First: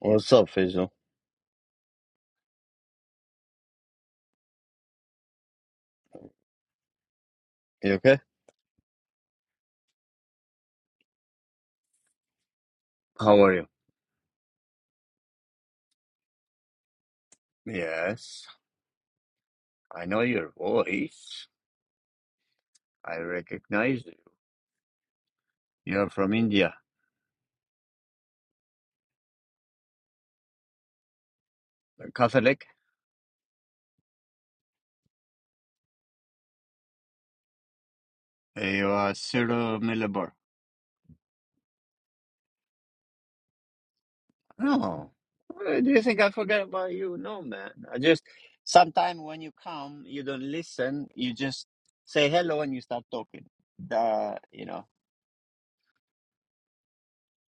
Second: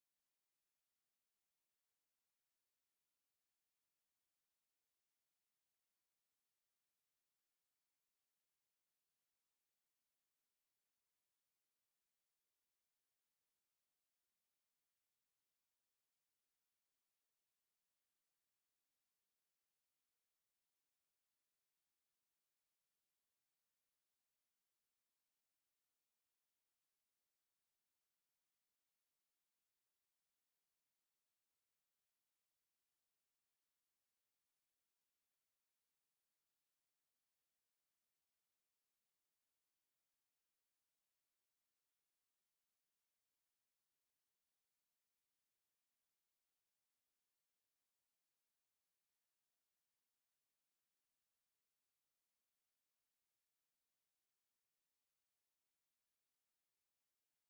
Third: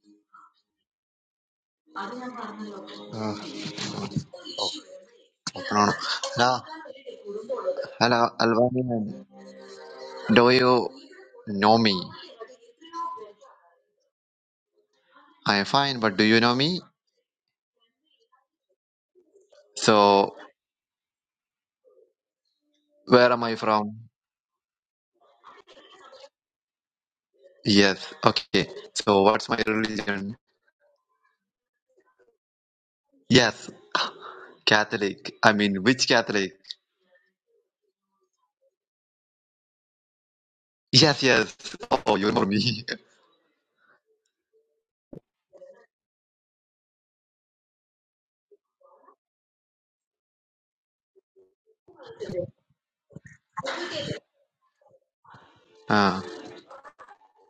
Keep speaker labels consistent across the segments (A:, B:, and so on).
A: What's up, Faisal?
B: Uh, I don't know. Hello,
A: You okay?
B: hello, Alvanian. Do you know me?
A: How are you?
B: I'm fine, but do you know me?
A: Yes, I know
B: So,
A: your voice. I
B: where am I from?
A: recognize you. You're from India.
B: Yes, okay. So, what's my religion?
A: Catholic?
B: Yes, Catholic. I mean, which Catholic?
A: You are Cyril Millebar.
B: Yes, yes. Oh, you know me.
A: Oh, Why do you think I forget about you? No, man. I just, sometimes when you come, you don't listen. You just say hello and you start talking. The, you know,
B: Ah.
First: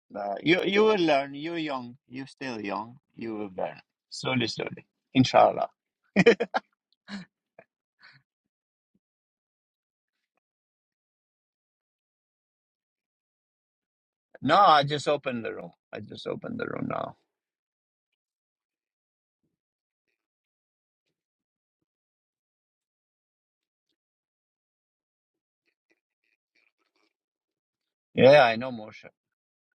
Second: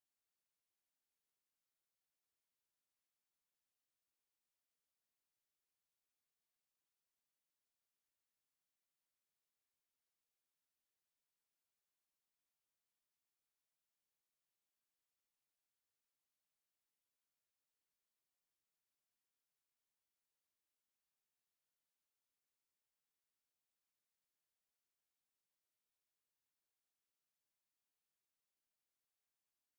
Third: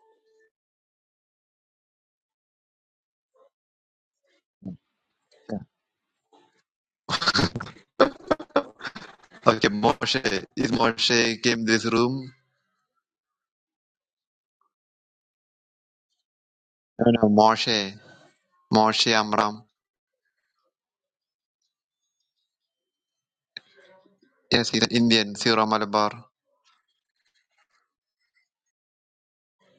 A: the, you, you will learn. You're young. You're still young. You will learn. Slowly, slowly. Inshallah.
B: okay, Moshe. Is Moshe came this room?
A: No, I just opened the room. I just opened the room
B: No,
A: now.
B: no, Moshe. Moshe Amram. Yes, he's an Indian, Sierra Malabar.
A: Yeah, I know Moshe.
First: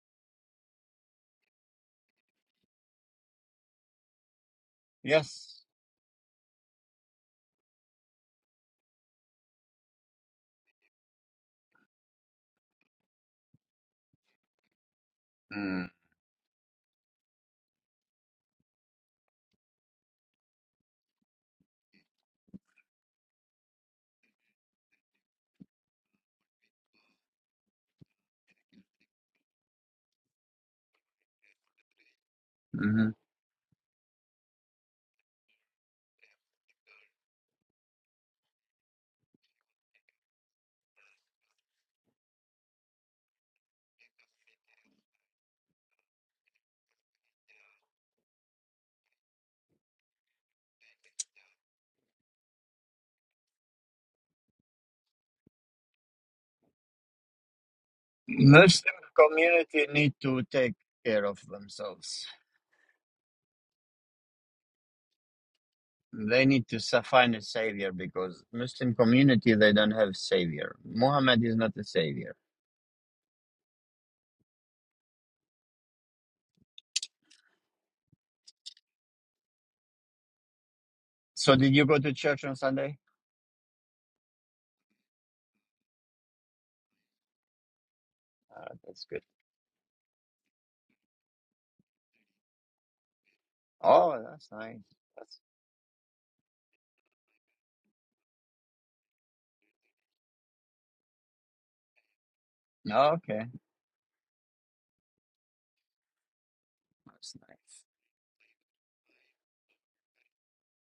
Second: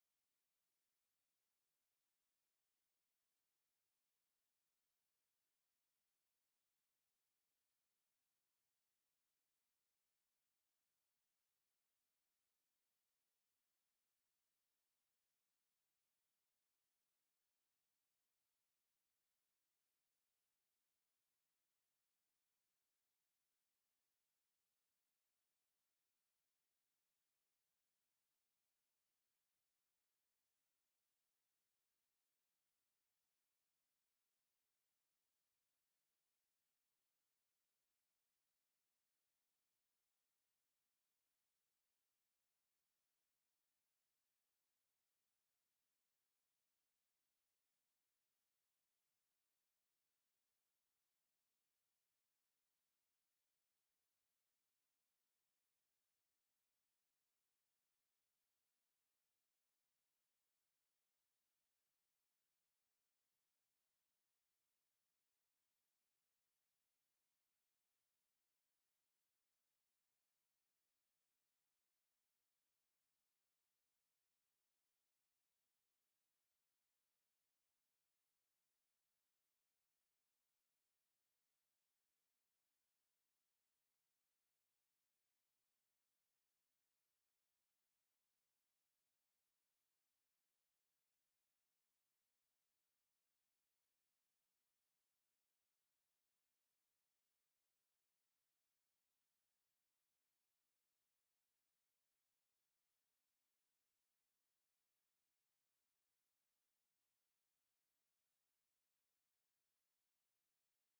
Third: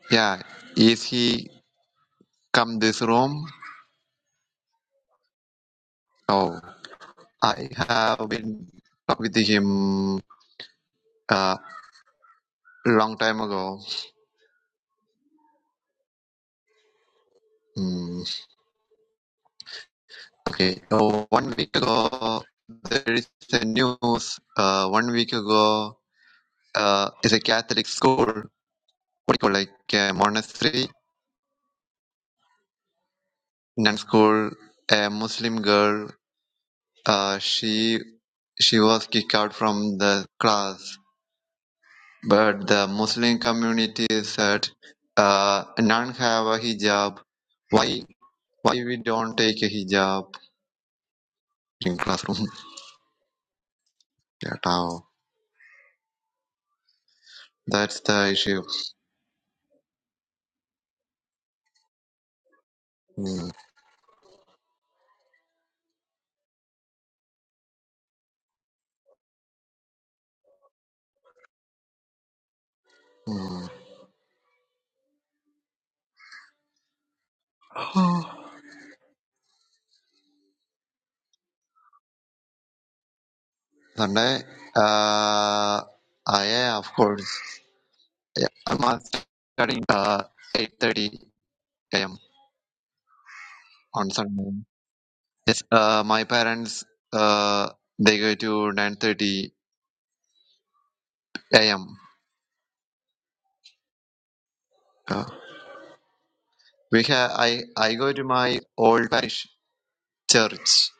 B: Yeah, is he come this room?
A: Yes.
B: No. I have been talk with him a uh, long time ago.
A: Mm.
B: Hmm, okay, so one week ago there is a news. Uh, one week ago uh, is a Catholic school. What do you call like a monastery
A: hmm
B: nun school? A Muslim girl. Uh, she she was kicked out from the class, but the Muslim community said uh, nun have a hijab. Why Why we don't take a hijab in classroom? Get out. That's the issue.
A: Muslim community need to take care of themselves.
B: Mm.
A: They need to sa- find a savior because Muslim community they don't have savior. Muhammad is not a savior.
B: Mm.
A: So did you go to church on Sunday?
B: Sunday, uh, I am, of course. Yeah,
A: Uh,
B: I'm
A: that's good.
B: studying uh, 8.30 a.m. on
A: Oh, that's
B: Sunday.
A: nice. That's
B: Yes, uh, my parents, uh, they go to 9.30 a.m.
A: okay.
B: Uh, we have,
A: That's
B: I, I
A: nice.
B: go to my old parish church,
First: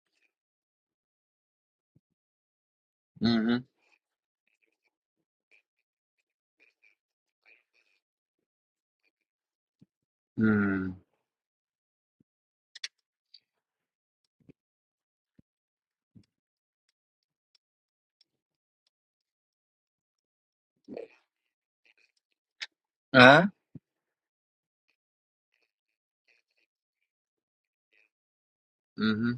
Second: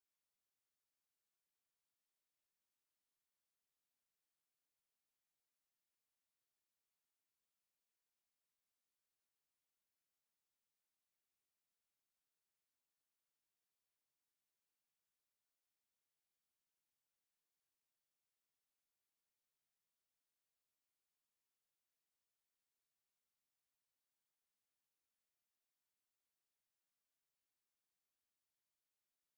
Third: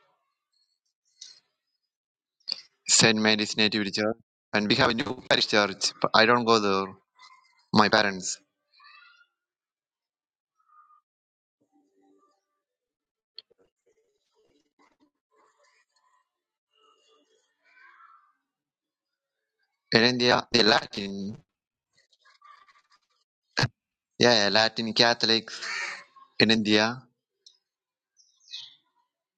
B: St. Mary's
A: Mm-hmm.
B: Nativity Church, and we have a new parish church, but I don't go there. My parents.
A: Mm.
B: In India, the Latin,
A: Huh?
B: yeah, yeah, Latin Catholics in India,
A: Mm-hmm.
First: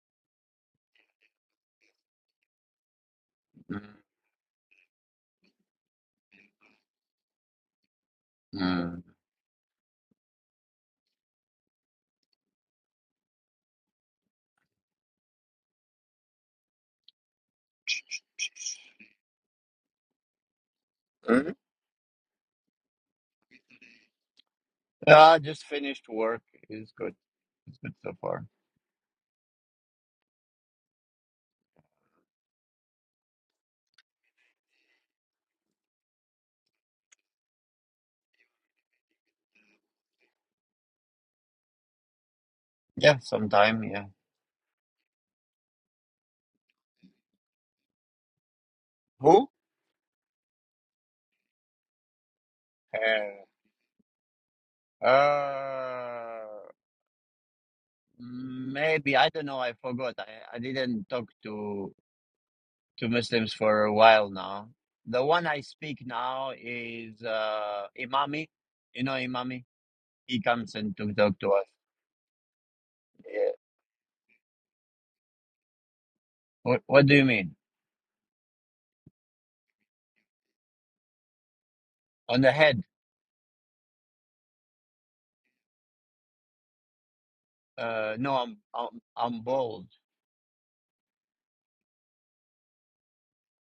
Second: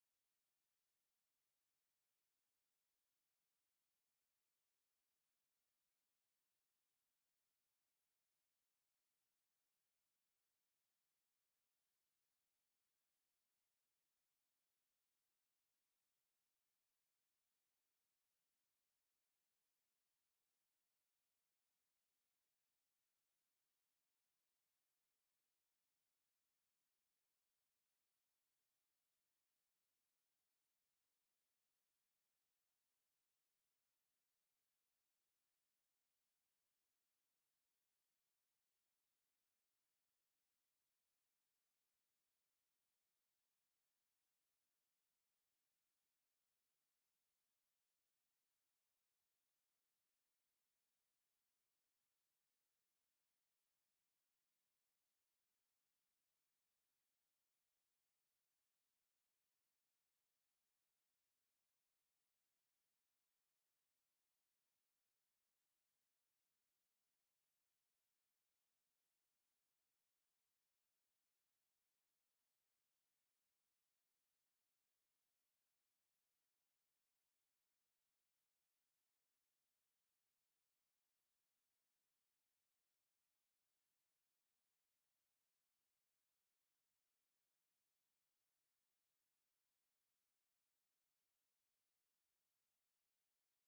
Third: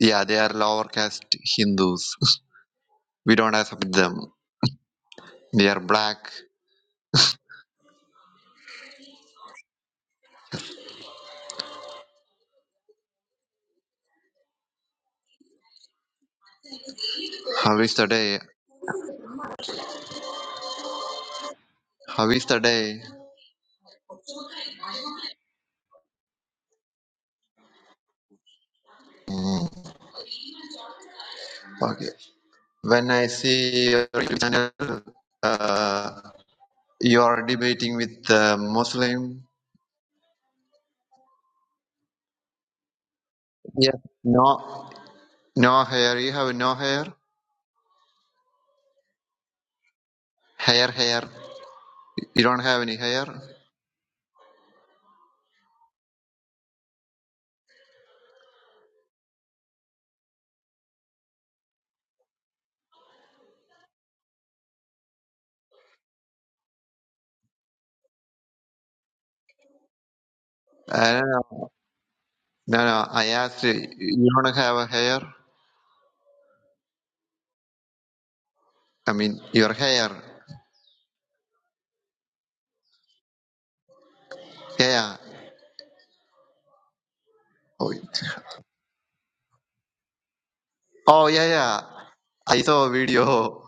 B: yeah, they are lower caste Hindus. We don't accept
A: Mm-hmm.
B: them. They are black.
A: Mm-hmm.
B: How is the day? How is the day?
A: No, I just finished work. It's good. It's good so far.
B: Mm, okay. When I see your YouTube channel, uh, you are debating with uh, Muslim.
A: Yeah, sometime.
B: Yes.
A: Yeah.
B: No. No hair. You have no hair.
A: Who?
B: Hair, hair. You don't have any hair.
A: Uh, uh, maybe I don't know. I forgot. I, I didn't talk to to Muslims for a while now. The one I speak now is uh, Imami. You know Imami. He comes and
B: I
A: to
B: don't
A: talk
B: know.
A: to us.
B: No, no. I
A: Yeah.
B: asked you. You don't have a hair.
A: What What do you mean?
B: I mean, your hair.
A: On the head?
B: Yeah, yeah. Oh,
A: Uh,
B: it-
A: no, I'm I'm I'm bald.
B: oh, yeah, yeah. I saw a video.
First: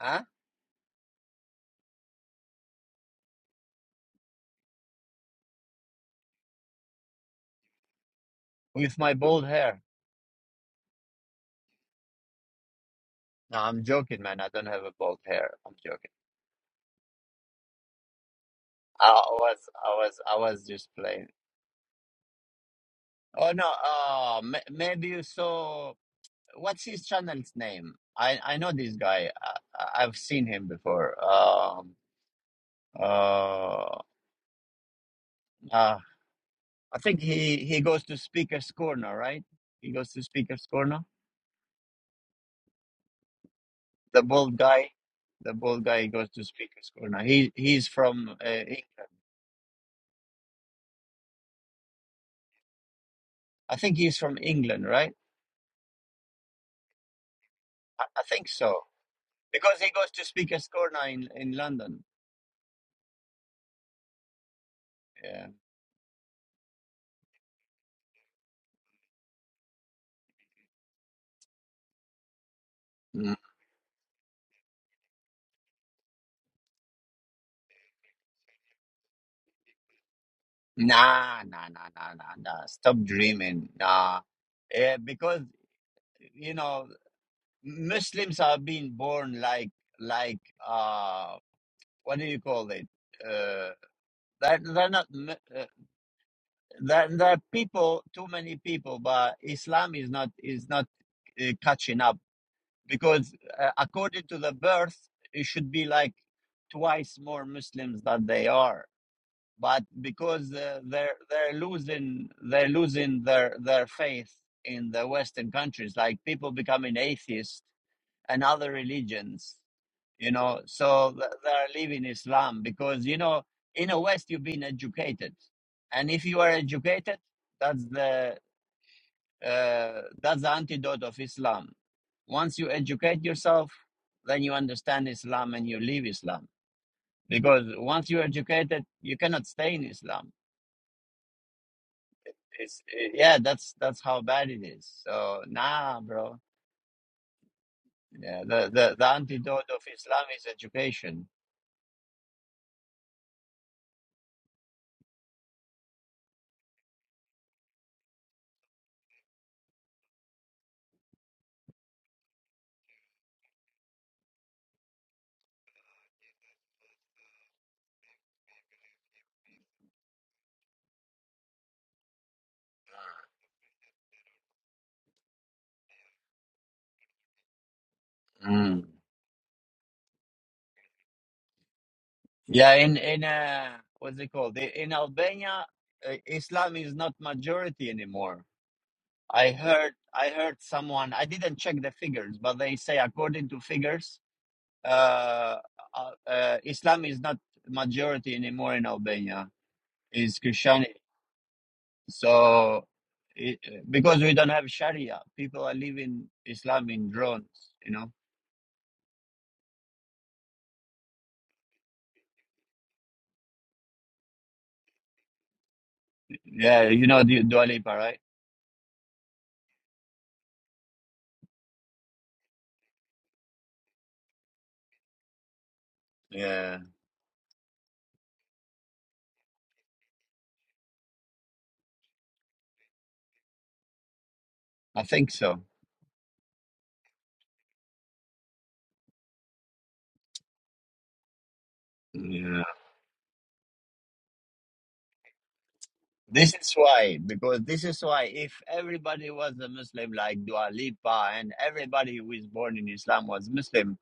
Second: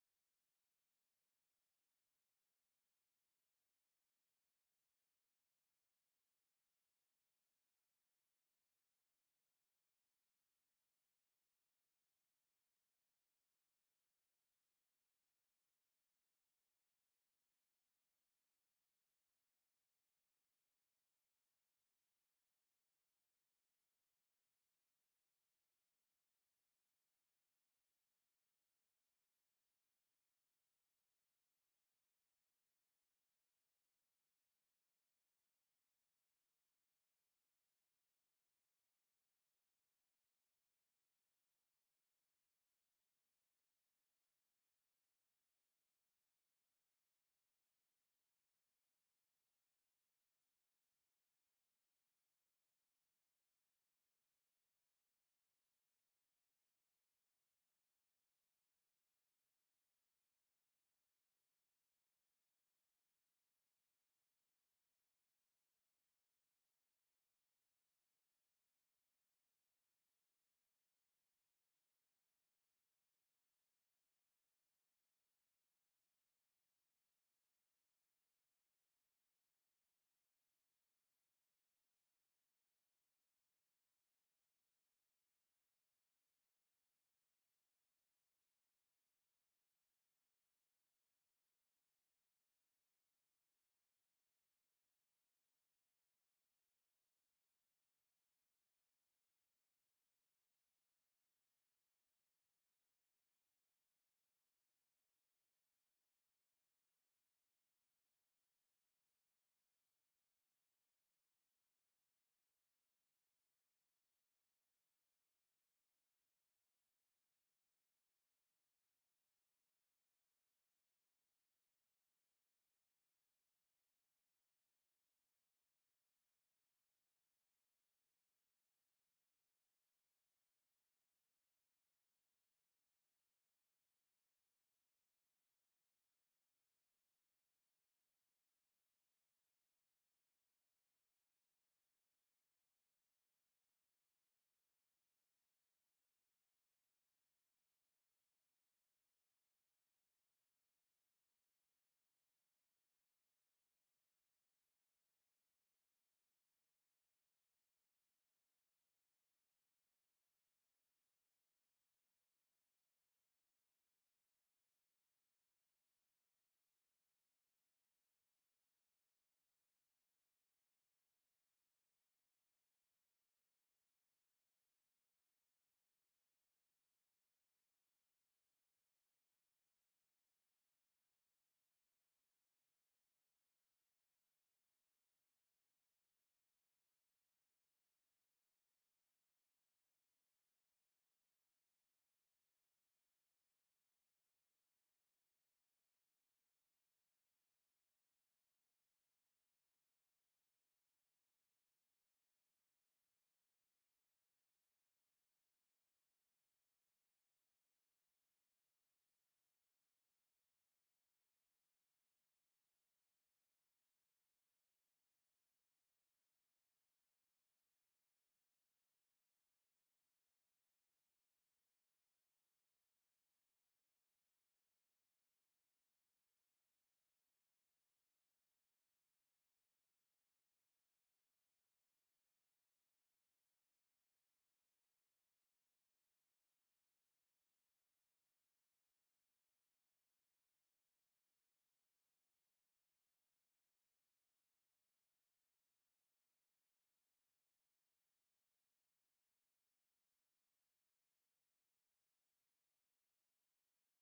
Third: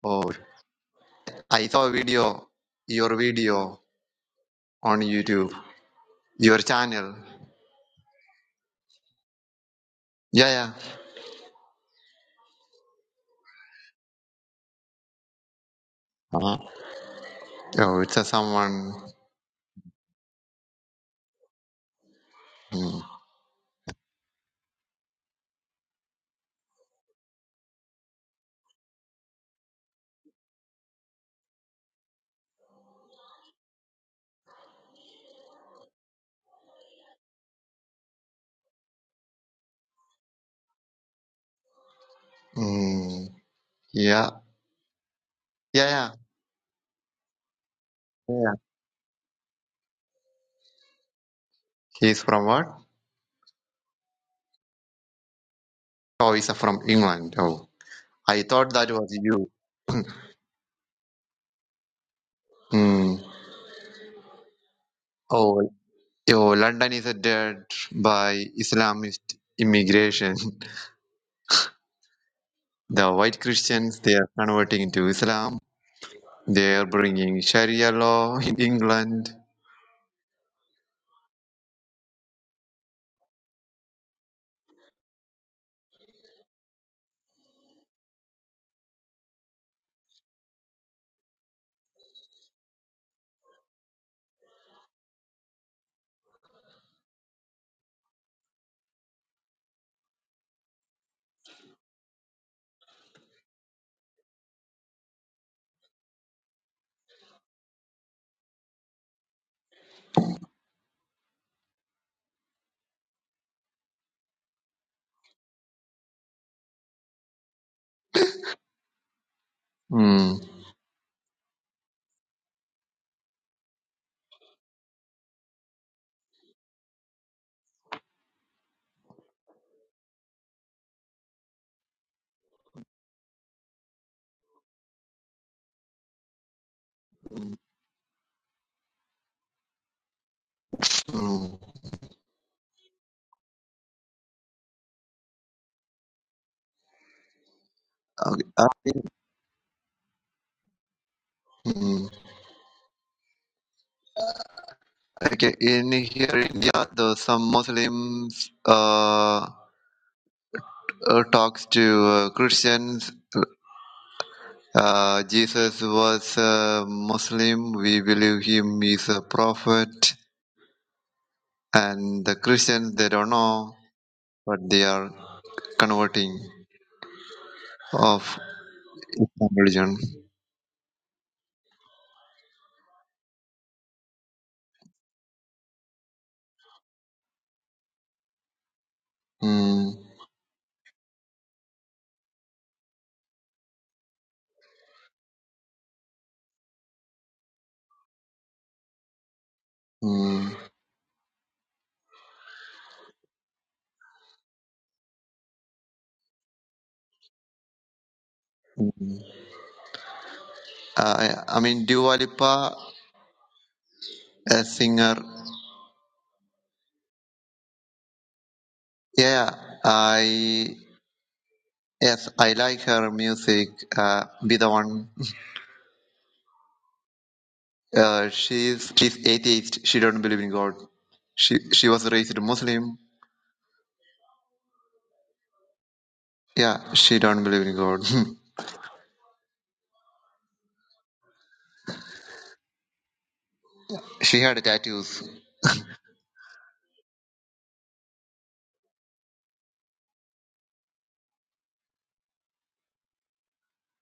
A: Huh?
B: Oh, I saw a video. Your video on YouTube. Your channel.
A: With my bald hair.
B: Yeah, yeah.
A: No, I'm joking, man. I don't have a bald hair. I'm joking.
B: Uh-huh. Oh, it's a someone.
A: I was, I was, I was just playing.
B: Mm,
A: Oh no, oh, ma maybe you saw. What's his channel's name? I, I know this guy. I, I- I've seen him before. Um, uh, uh, I think he he goes to Speaker's Corner, right? He goes to Speaker's Corner.
B: mm,
A: The
B: yeah,
A: bald guy, the bald
B: yeah, yeah,
A: guy
B: yeah.
A: goes to Speaker's Corner. He he's from uh,
B: yeah.
A: England.
B: He's from what?
A: I think he's from England, right?
B: Oh, he's from England. Oh,
A: I, I
B: I
A: think
B: thought
A: so.
B: that was you.
A: Because he goes to speak at Scorna in, in London.
B: Mm.
A: Yeah.
B: Oh, oh, London is dead by Islamist immigration. The
A: Mm.
B: white Christians, they are converting into Islam. They are bringing Sharia law in England.
A: Nah, nah, nah, nah, nah, nah. Stop dreaming. Nah. Yeah, because you know Muslims are being born like like uh what do you call it? Uh, that they're they're not mu- uh, that there are people too many people, but Islam is not is not uh, catching up because uh, according to the birth, it should be like twice more Muslims than they are but because uh, they're they're losing they're losing their their faith in the western countries like people becoming atheists and other religions you
B: Mm.
A: know so th- they're leaving islam because you know in the west you've been educated and if you are educated that's the uh, that's the antidote of islam once you educate yourself then you understand islam and you leave islam because once you're educated you cannot stay in islam
B: Mm.
A: It's it, yeah, that's that's how bad it is. So nah, bro. Yeah,
B: Okay. uh,
A: the the, the antidote of Islam is education.
B: mm. Okay, In here, in India, the, some Muslims uh, uh, talks to uh, Christians. Uh, Jesus was a Muslim. We believe him is a prophet. And the Christians, they don't know, but they are converting of
A: Mm.
B: Islam religion.
A: Yeah, in in uh, what's it called? I- In Albania, uh, Islam is not majority anymore. I heard
B: Mm.
A: I heard someone. I didn't check the figures, but they say according to figures, uh, uh, uh, Islam is not majority anymore in Albania. Is
B: Mm.
A: Christian. So, it, because we don't have Sharia, people are living Islam in drones, you know?
B: Uh, I mean, Dua Lipa, a singer.
A: Yeah, you know the Dua Lipa, right?
B: Yeah, I yes, I like her music. Uh, be the one.
A: Yeah,
B: Uh, she's she's atheist. She don't believe in God. She she was raised Muslim.
A: I think so.
B: Yeah, she don't believe in God.
A: Yeah.
B: she had tattoos.
A: This is why, because this is why if everybody was a Muslim like Dua Lipa and everybody who is born in Islam was Muslim,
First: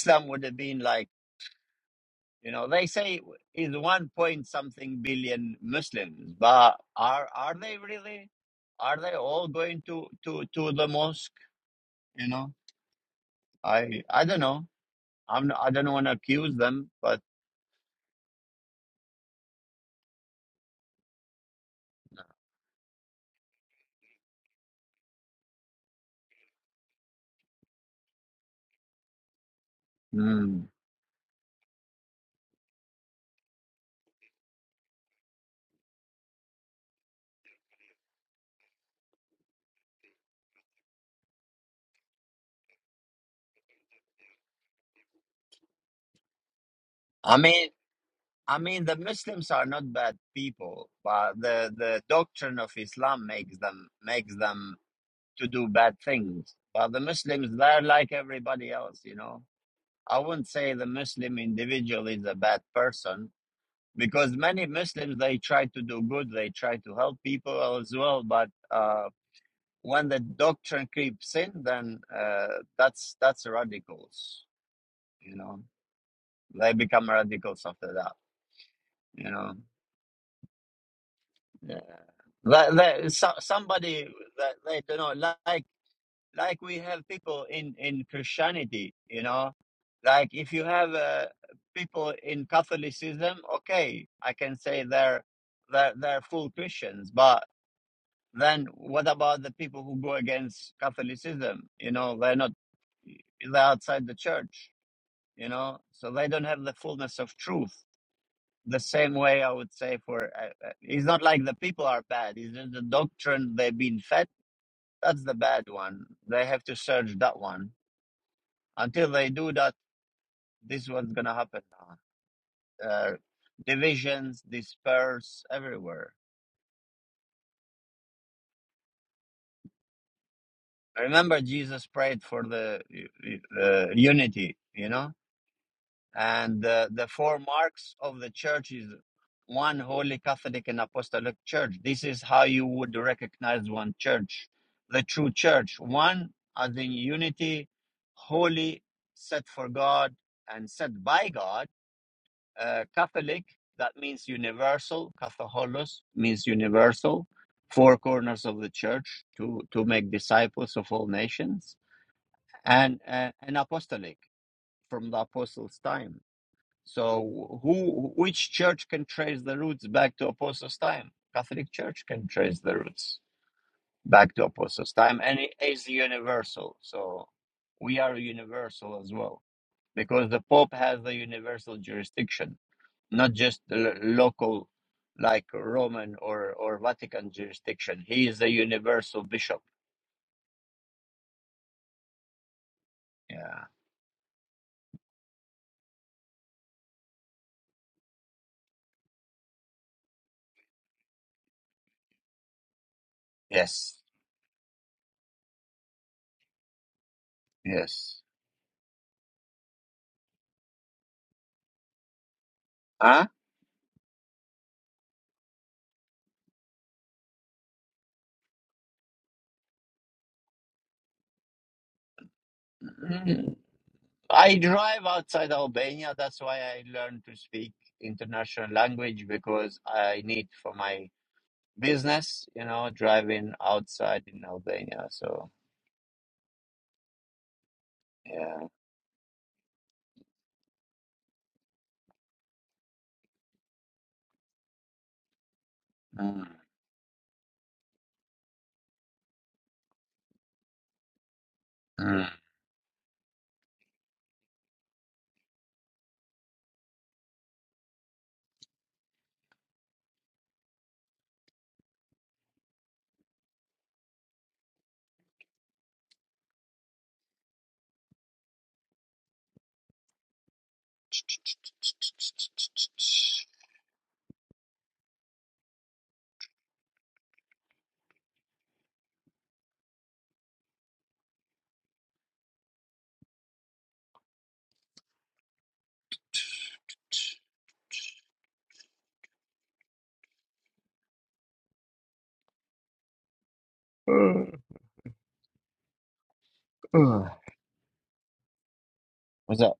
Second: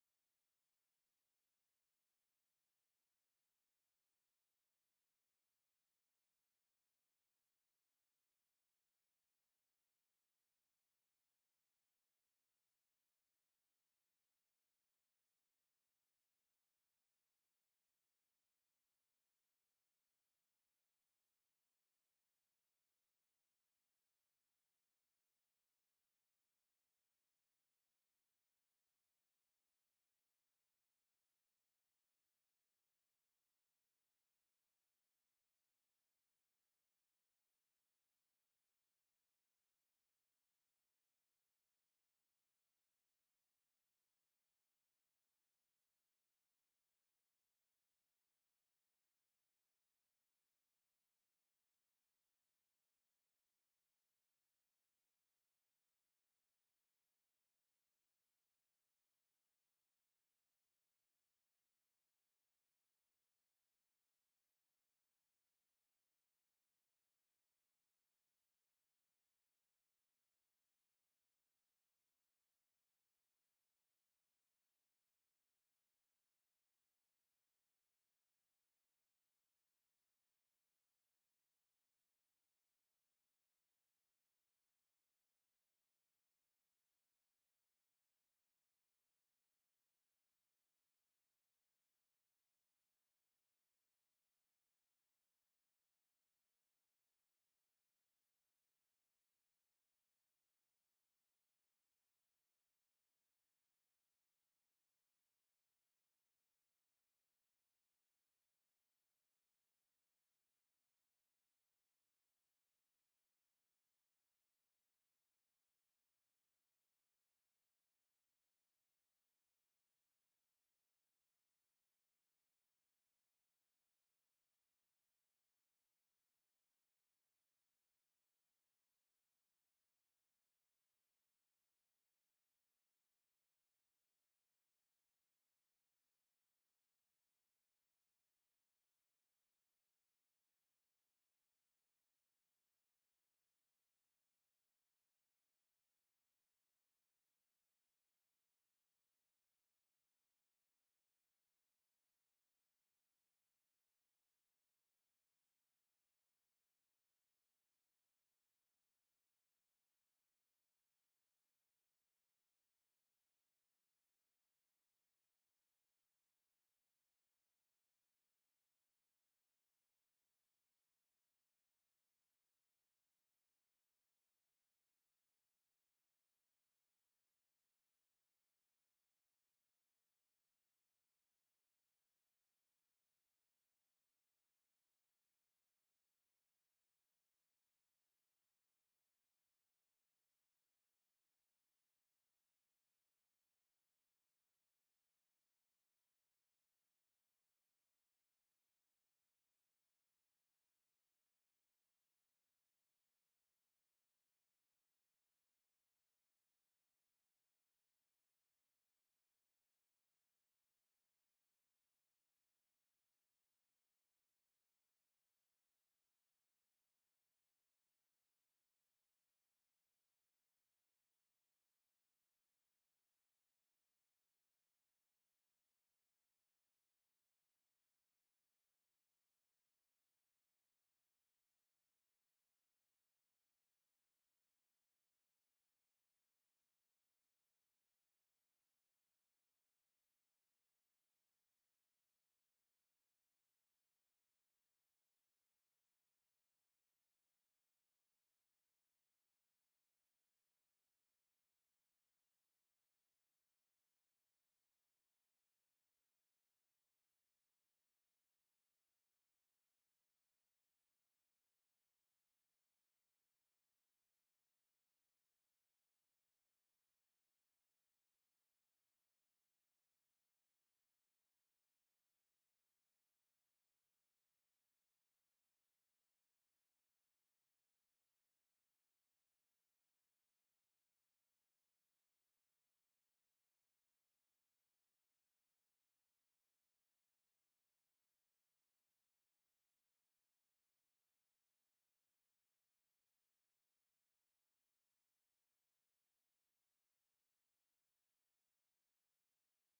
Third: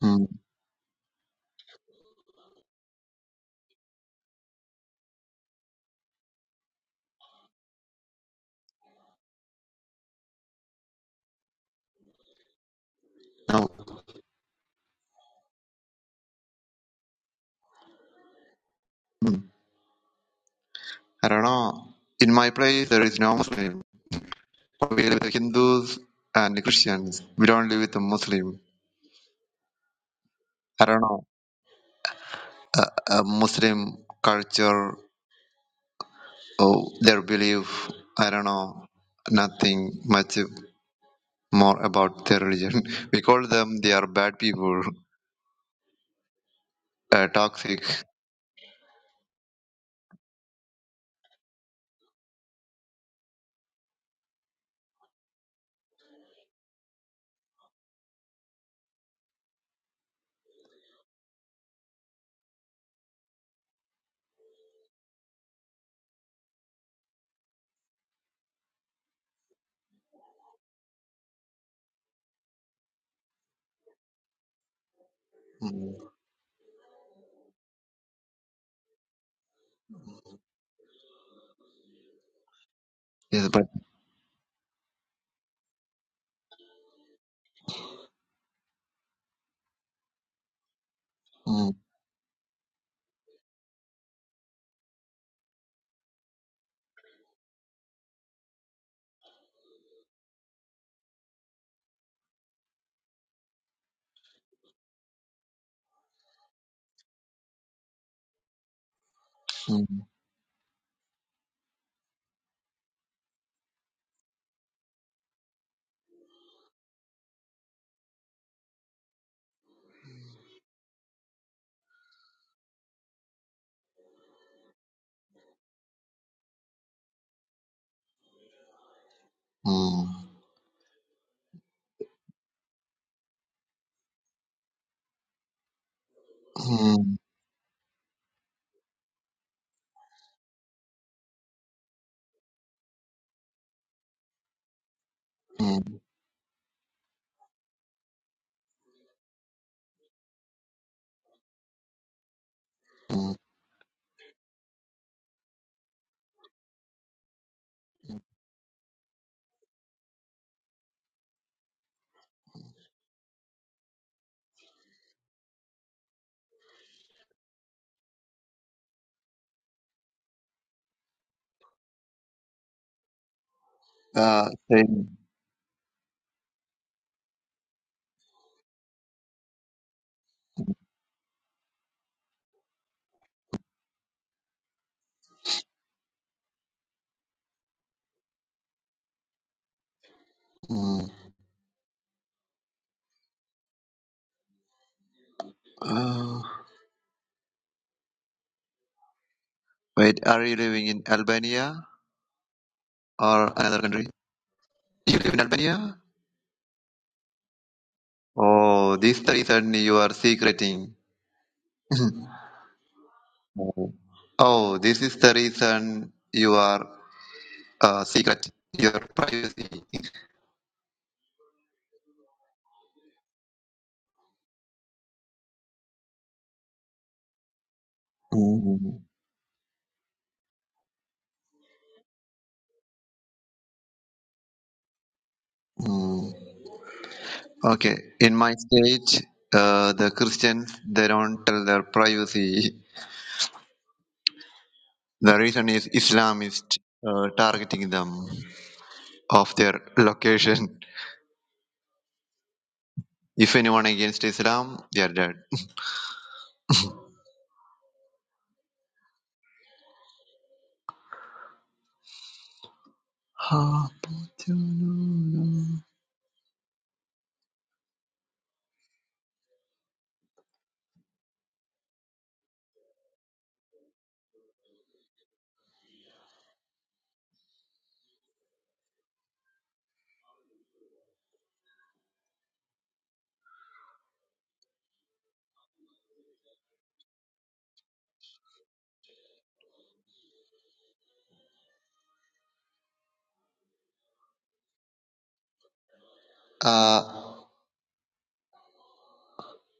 B: Hmm.
A: would have been like, you know, they say is one point something billion Muslims, but are are they really? Are they all going to to to the mosque? You know,
B: No,
A: I I don't know. I'm I don't want to accuse them, but
B: Hmm. I don't know. In my place, there is no Muslim. We live with Hindus and Christians. We don't live with a Muslim.
A: mm,
B: I don't know. Uh, Muslim culture oh, their belief. I don't know nothing much more about their religion. We call them they are bad people, uh,
A: I mean
B: toxic.
A: I mean the Muslims are not bad people, but the the doctrine of Islam makes them makes them to do bad things. But the Muslims, they're like everybody else. You know, I wouldn't say the Muslim individual is a bad person because many Muslims they try to do good, they try to help people as well, but. Uh, when the doctrine creeps in, then uh, that's that's radicals. You know,
B: Mm.
A: they become radicals after that. You know, yeah. that, that, so,
B: Yes, but
A: somebody that they don't know, like like we have people in in Christianity. You know, like if you have uh,
B: mm,
A: people in Catholicism, okay, I can say they're they're they're full Christians, but Then what about the people who go against Catholicism? You know, they're not, they're outside the church, you know, so they don't have the fullness of truth. The same way I would
B: mm,
A: say for, uh, uh, it's not like the people are bad, it's just the doctrine they've been fed. That's the bad one. They have to search that one. Until they do that, this is what's going to happen now. Uh, divisions, disperse everywhere.
B: mm,
A: Remember, Jesus prayed for the uh, uh, unity, you know? And the, the
B: mm,
A: four marks of the church is one holy Catholic and apostolic church. This is how you would recognize one church, the true church.
B: mm,
A: One as in unity, holy, set for God and set by God. Uh,
B: mm.
A: Catholic, that means universal. Catholicos means universal. Four corners of the church to, to make disciples of all nations. And, uh, and apostolic from the apostles' time so who which church can trace the roots back to apostles' time? Catholic Church can trace the roots back to
B: Uh,
A: apostles'
B: then,
A: time and it is universal. So we are universal as well because the pope has the universal jurisdiction, not just the lo- local like Roman or or Vatican jurisdiction. He is a universal bishop.
B: mm,
A: Yeah.
B: uh, wait, are you living in Albania or another
A: Yes.
B: country? You live in Albania?
A: Yes.
B: Oh, this is the reason you are secreting.
A: Huh?
B: oh, Oh, this is the reason you are. uh, secret your privacy.
A: I drive outside Albania. That's why I learned to speak international
B: Mm,
A: language because I need for my business, you know, driving outside in Albania. So,
B: mm. Okay, in my
A: yeah.
B: state, uh, the Christians they don't tell their privacy. The reason is Islam
A: Mm.
B: is uh, targeting them of their location.
A: Mm.
B: If anyone against Islam, they are dead. Ah,
A: Ugh. ugh.
B: uh,
A: What's up?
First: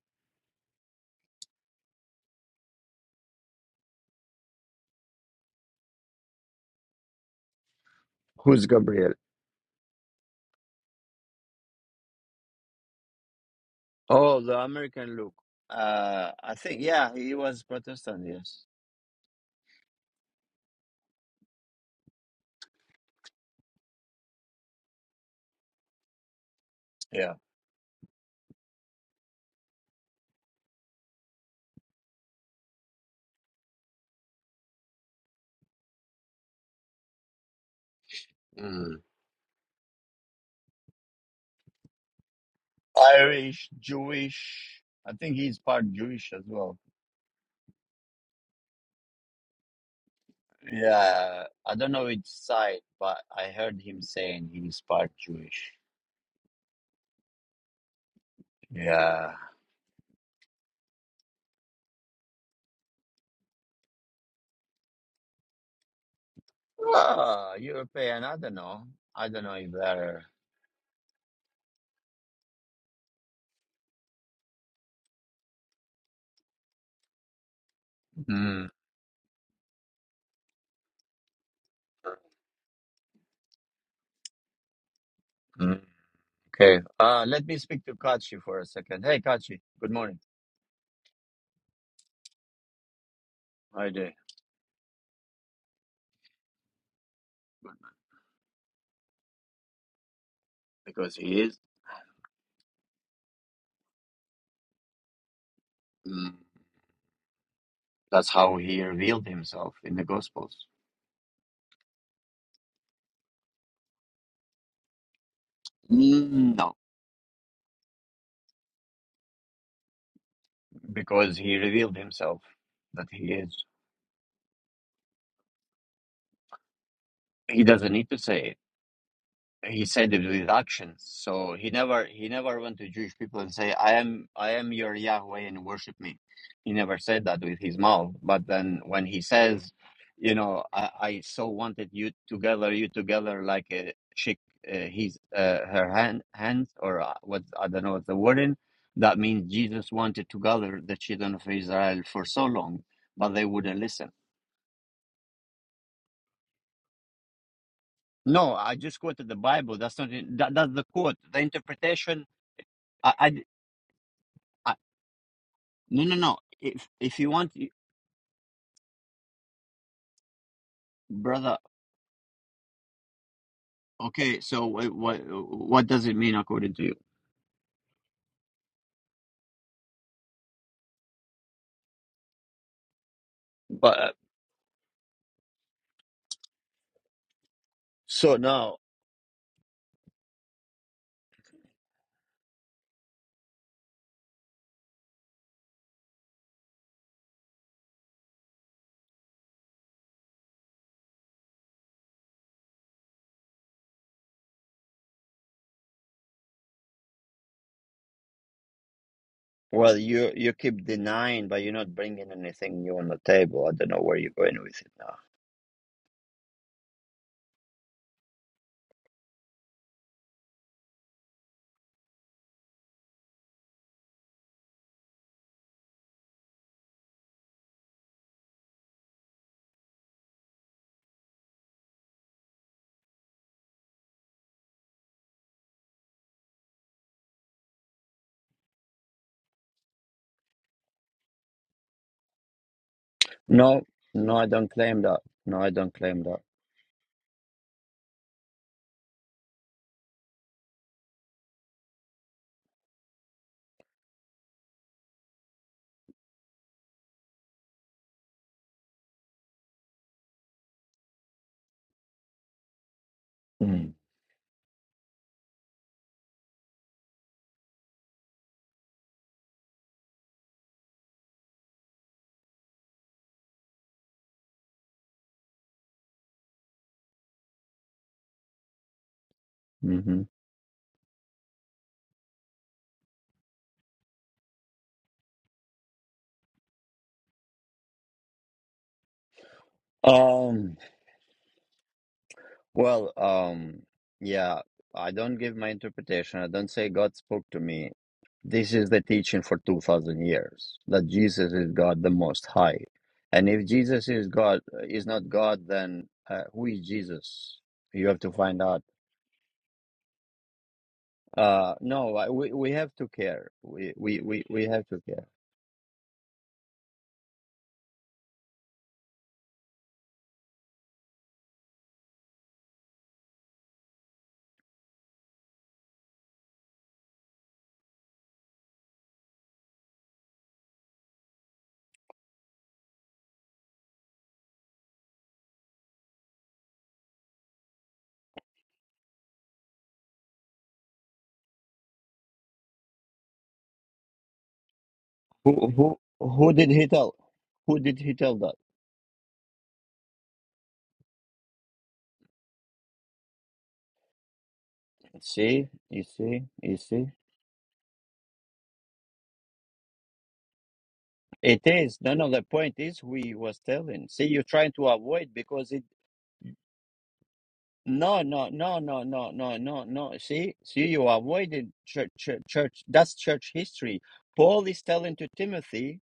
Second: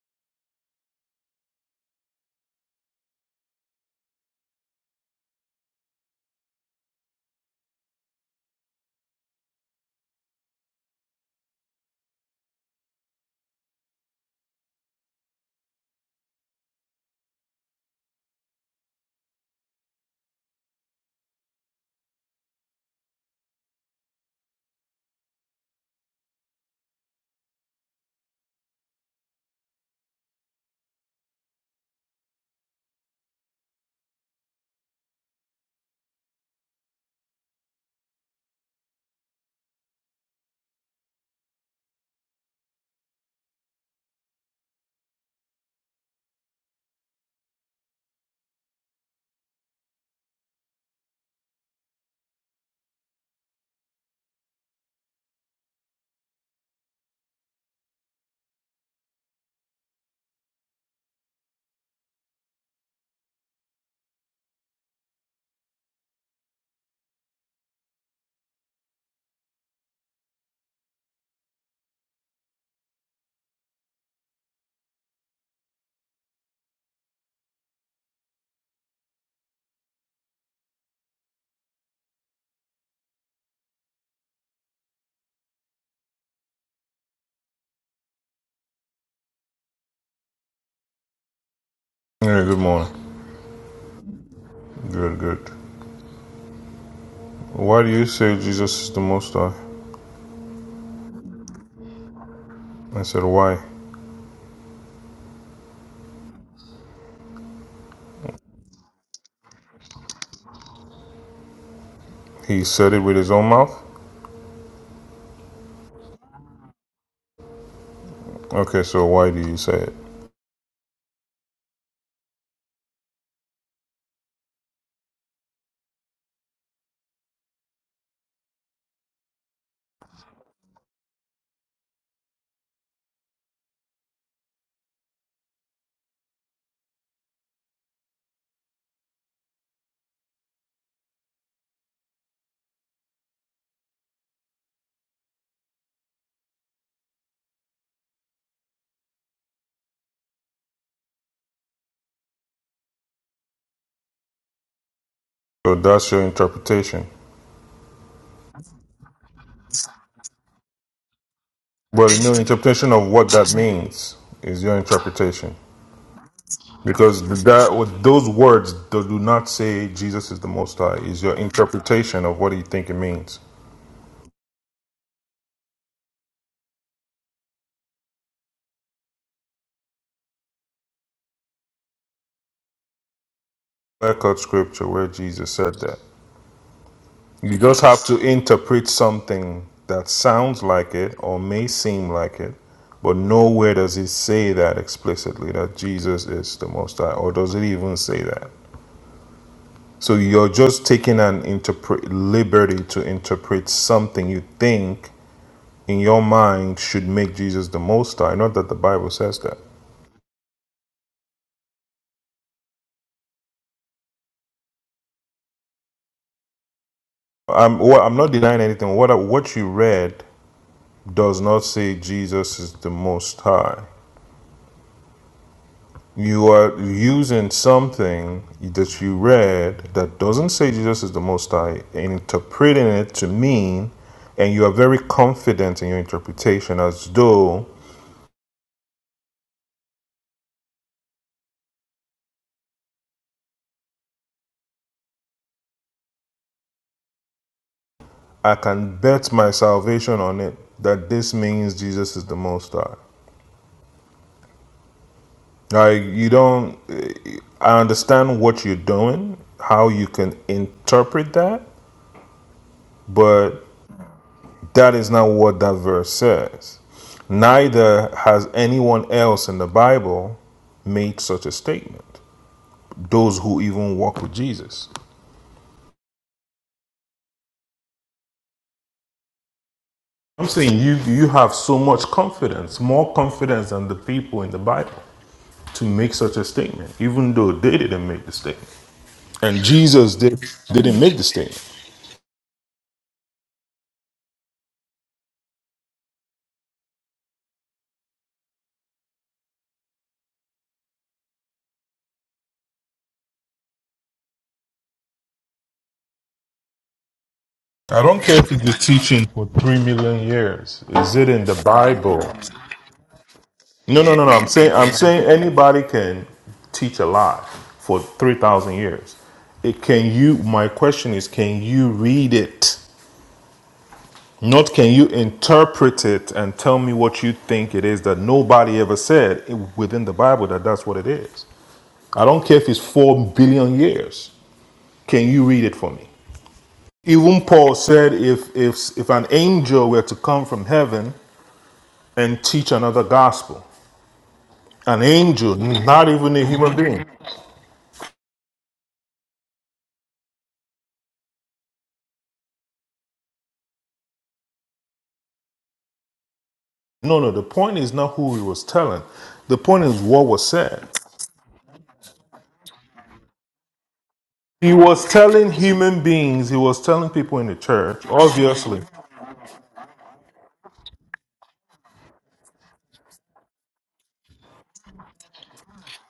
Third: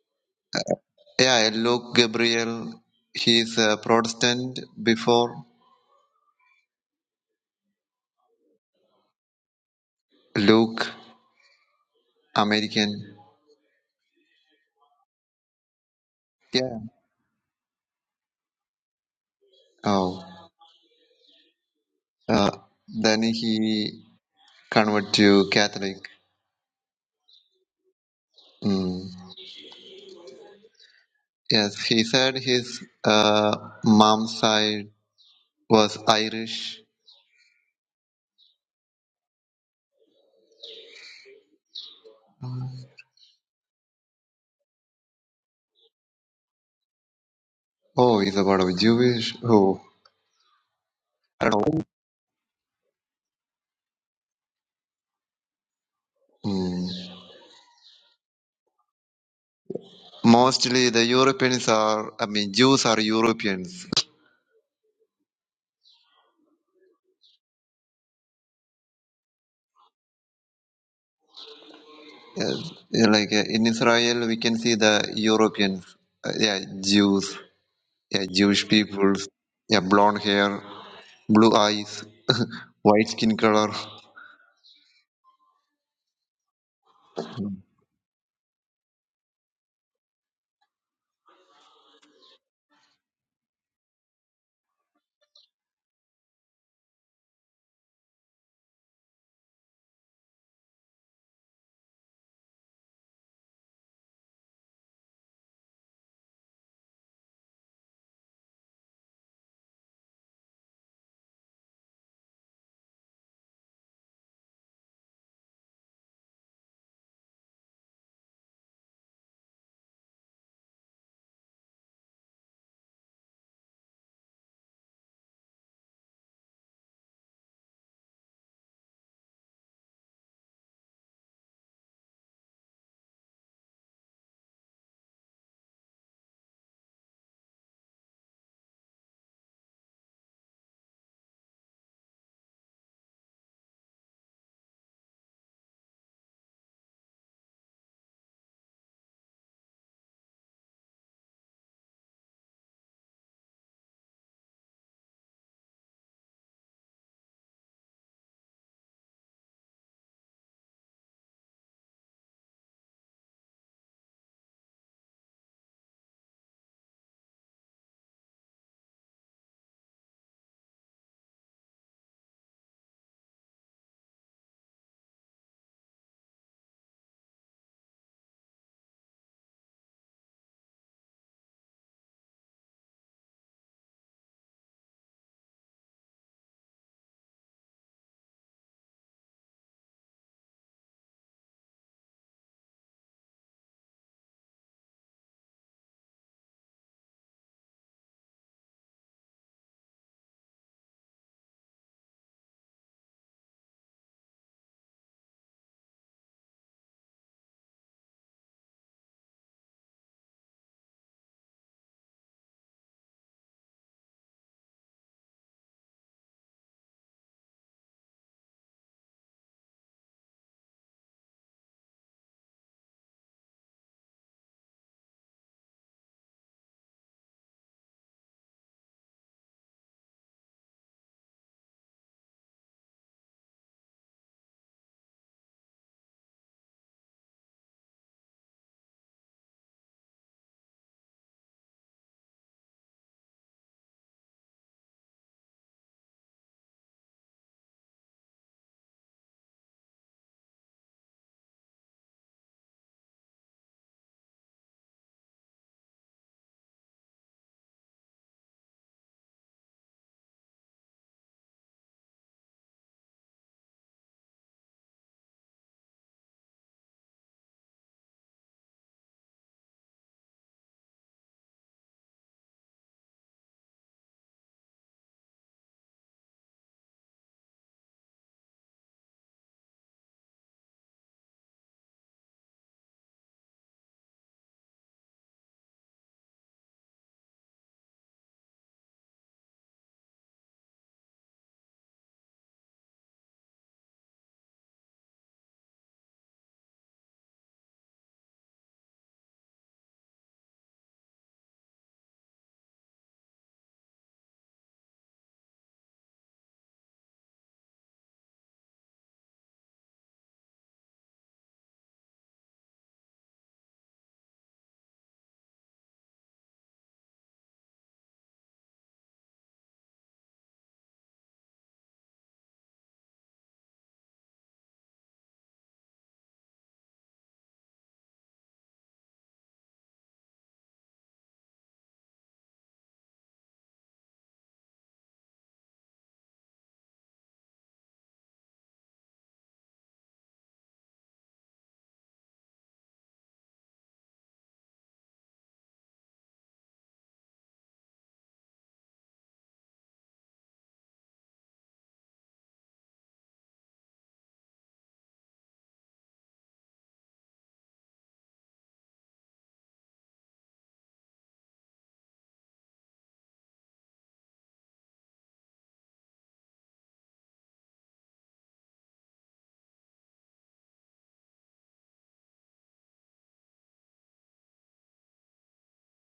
B: yeah, Luke Gabriel, he's a Protestant before
A: Who's Gabriel?
B: Luke American.
A: Oh, the American Luke. Uh, I
B: Yeah.
A: think, yeah, he was Protestant, yes.
B: Oh, uh, then he convert to Catholic.
A: Yeah.
B: Mm. Yes, he said his uh, mom's side was Irish.
A: Mm. Irish, Jewish. I think he's part Jewish as well.
B: Oh, he's about a Jewish. Oh,
A: Yeah,
B: I don't
A: I
B: know.
A: don't know which side, but I heard him saying he's part Jewish.
B: Mm.
A: Yeah.
B: Mostly the Europeans are, I mean, Jews are Europeans.
A: Ah, European, I don't know. I don't know if they're.
B: Yes. Yeah, Like uh, in Israel, we can see the Europeans. Uh, yeah, Jews. Yeah, Jewish
A: Mm,
B: people. Yeah, blonde hair, blue eyes, white skin color.
A: mm, okay. Uh, let me speak to Kachi for a second. Hey, Kachi. Good morning.
C: Hey, good morning.
A: Hi there.
C: Good, good. Why do you say Jesus is the Most High?
A: Because he is.
C: I said, why?
A: Mm, that's how he revealed himself in the Gospels.
C: He said it with his own mouth?
A: Mm, no,
C: Okay, so why do you say it?
A: because he revealed himself that he is. He doesn't need to say it. he said it with actions. So he never he never went to Jewish people and say, "I am I am your Yahweh and worship me." He never said that with his mouth. But then when he says, "You know, I, I so wanted you together, you together like a chick, uh, his uh, her hand hands or uh, what I don't know what the word in," that means Jesus wanted to gather the children of Israel for so long, but they wouldn't listen.
C: So that's your interpretation.
A: No, I just quoted the Bible. That's not it. that, that's the quote. The
C: Well,
A: interpretation.
C: your interpretation of what
A: I,
C: that means is
A: I,
C: your interpretation.
A: No, no, no. If if you
C: Because
A: want, you-
C: that those words that do not say Jesus is the Most High is your
A: brother.
C: interpretation of what you think it means.
A: Okay, so what what, what does it mean according to you? But uh,
C: Clear cut scripture where Jesus said that. You just have to
A: so now,
C: interpret something that sounds like it or may seem like it, but nowhere does it say that explicitly that Jesus is the Most High, or does it even say that? So you're just taking an interpret liberty to interpret something you think in your mind should make Jesus the Most High. Not that the Bible says that.
A: well, you you keep denying, but you're not bringing anything new on the table. I don't know where you're going with it now.
C: I'm well, I'm not denying anything. What I- what you read does not say Jesus is the Most High. You are using something that you read that doesn't say Jesus is the Most High and interpreting it to mean, and you are very confident in your interpretation as though
A: No, no, I don't claim that. No, I don't claim that.
C: I can bet my salvation on it that this means Jesus is the Most High. Like, you don't, I understand what you're doing, how you can interpret that, but.
A: Mm.
C: That is not what that verse says. Neither has anyone else in the Bible made such a statement. Those who even walk with Jesus.
A: hmm
C: I'm saying you you have so much confidence, more confidence than the people in the Bible to make such a statement, even though they didn't make the statement. And Jesus did
A: Um.
C: didn't make the statement.
A: Well. Um. Yeah. I don't give my interpretation. I don't say God spoke to me. This is the teaching for 2000 years that Jesus is God the most high. And if Jesus is God is not God then uh, who is Jesus?
C: I
A: You have
C: don't
A: to
C: care if
A: find
C: it's been
A: out.
C: teaching for three million years. Is it in the
A: Uh no, I-
C: Bible?
A: we we have to care. We
C: No, no,
A: we
C: no, no.
A: we,
C: I'm
A: we
C: saying
A: have
C: I'm
A: to
C: saying
A: care.
C: anybody can teach a lie for three thousand years. It can you. My question is, can you read it? Not can you interpret it and tell me what you think it is that nobody ever said within the Bible that that's what it is. I don't care if it's four billion years. Can you read it for me? Even Paul said, if if if an angel were to come from heaven and teach another gospel, an angel,
A: Who who
C: not even a
A: who did
C: human
A: he
C: being.
A: tell? Who did he tell that? See? You see? You see?
C: No, no, the point is not who he was telling. The point is what was said.
A: It is. No, no, the point is who he was telling. See, you're
C: He
A: trying to
C: was
A: avoid
C: telling
A: because it
C: human beings, he was telling people in the church,
A: No, no, no,
C: obviously.
A: no, no, no, no, no. See, see, you avoided church, church, church. That's church history. Paul is telling to Timothy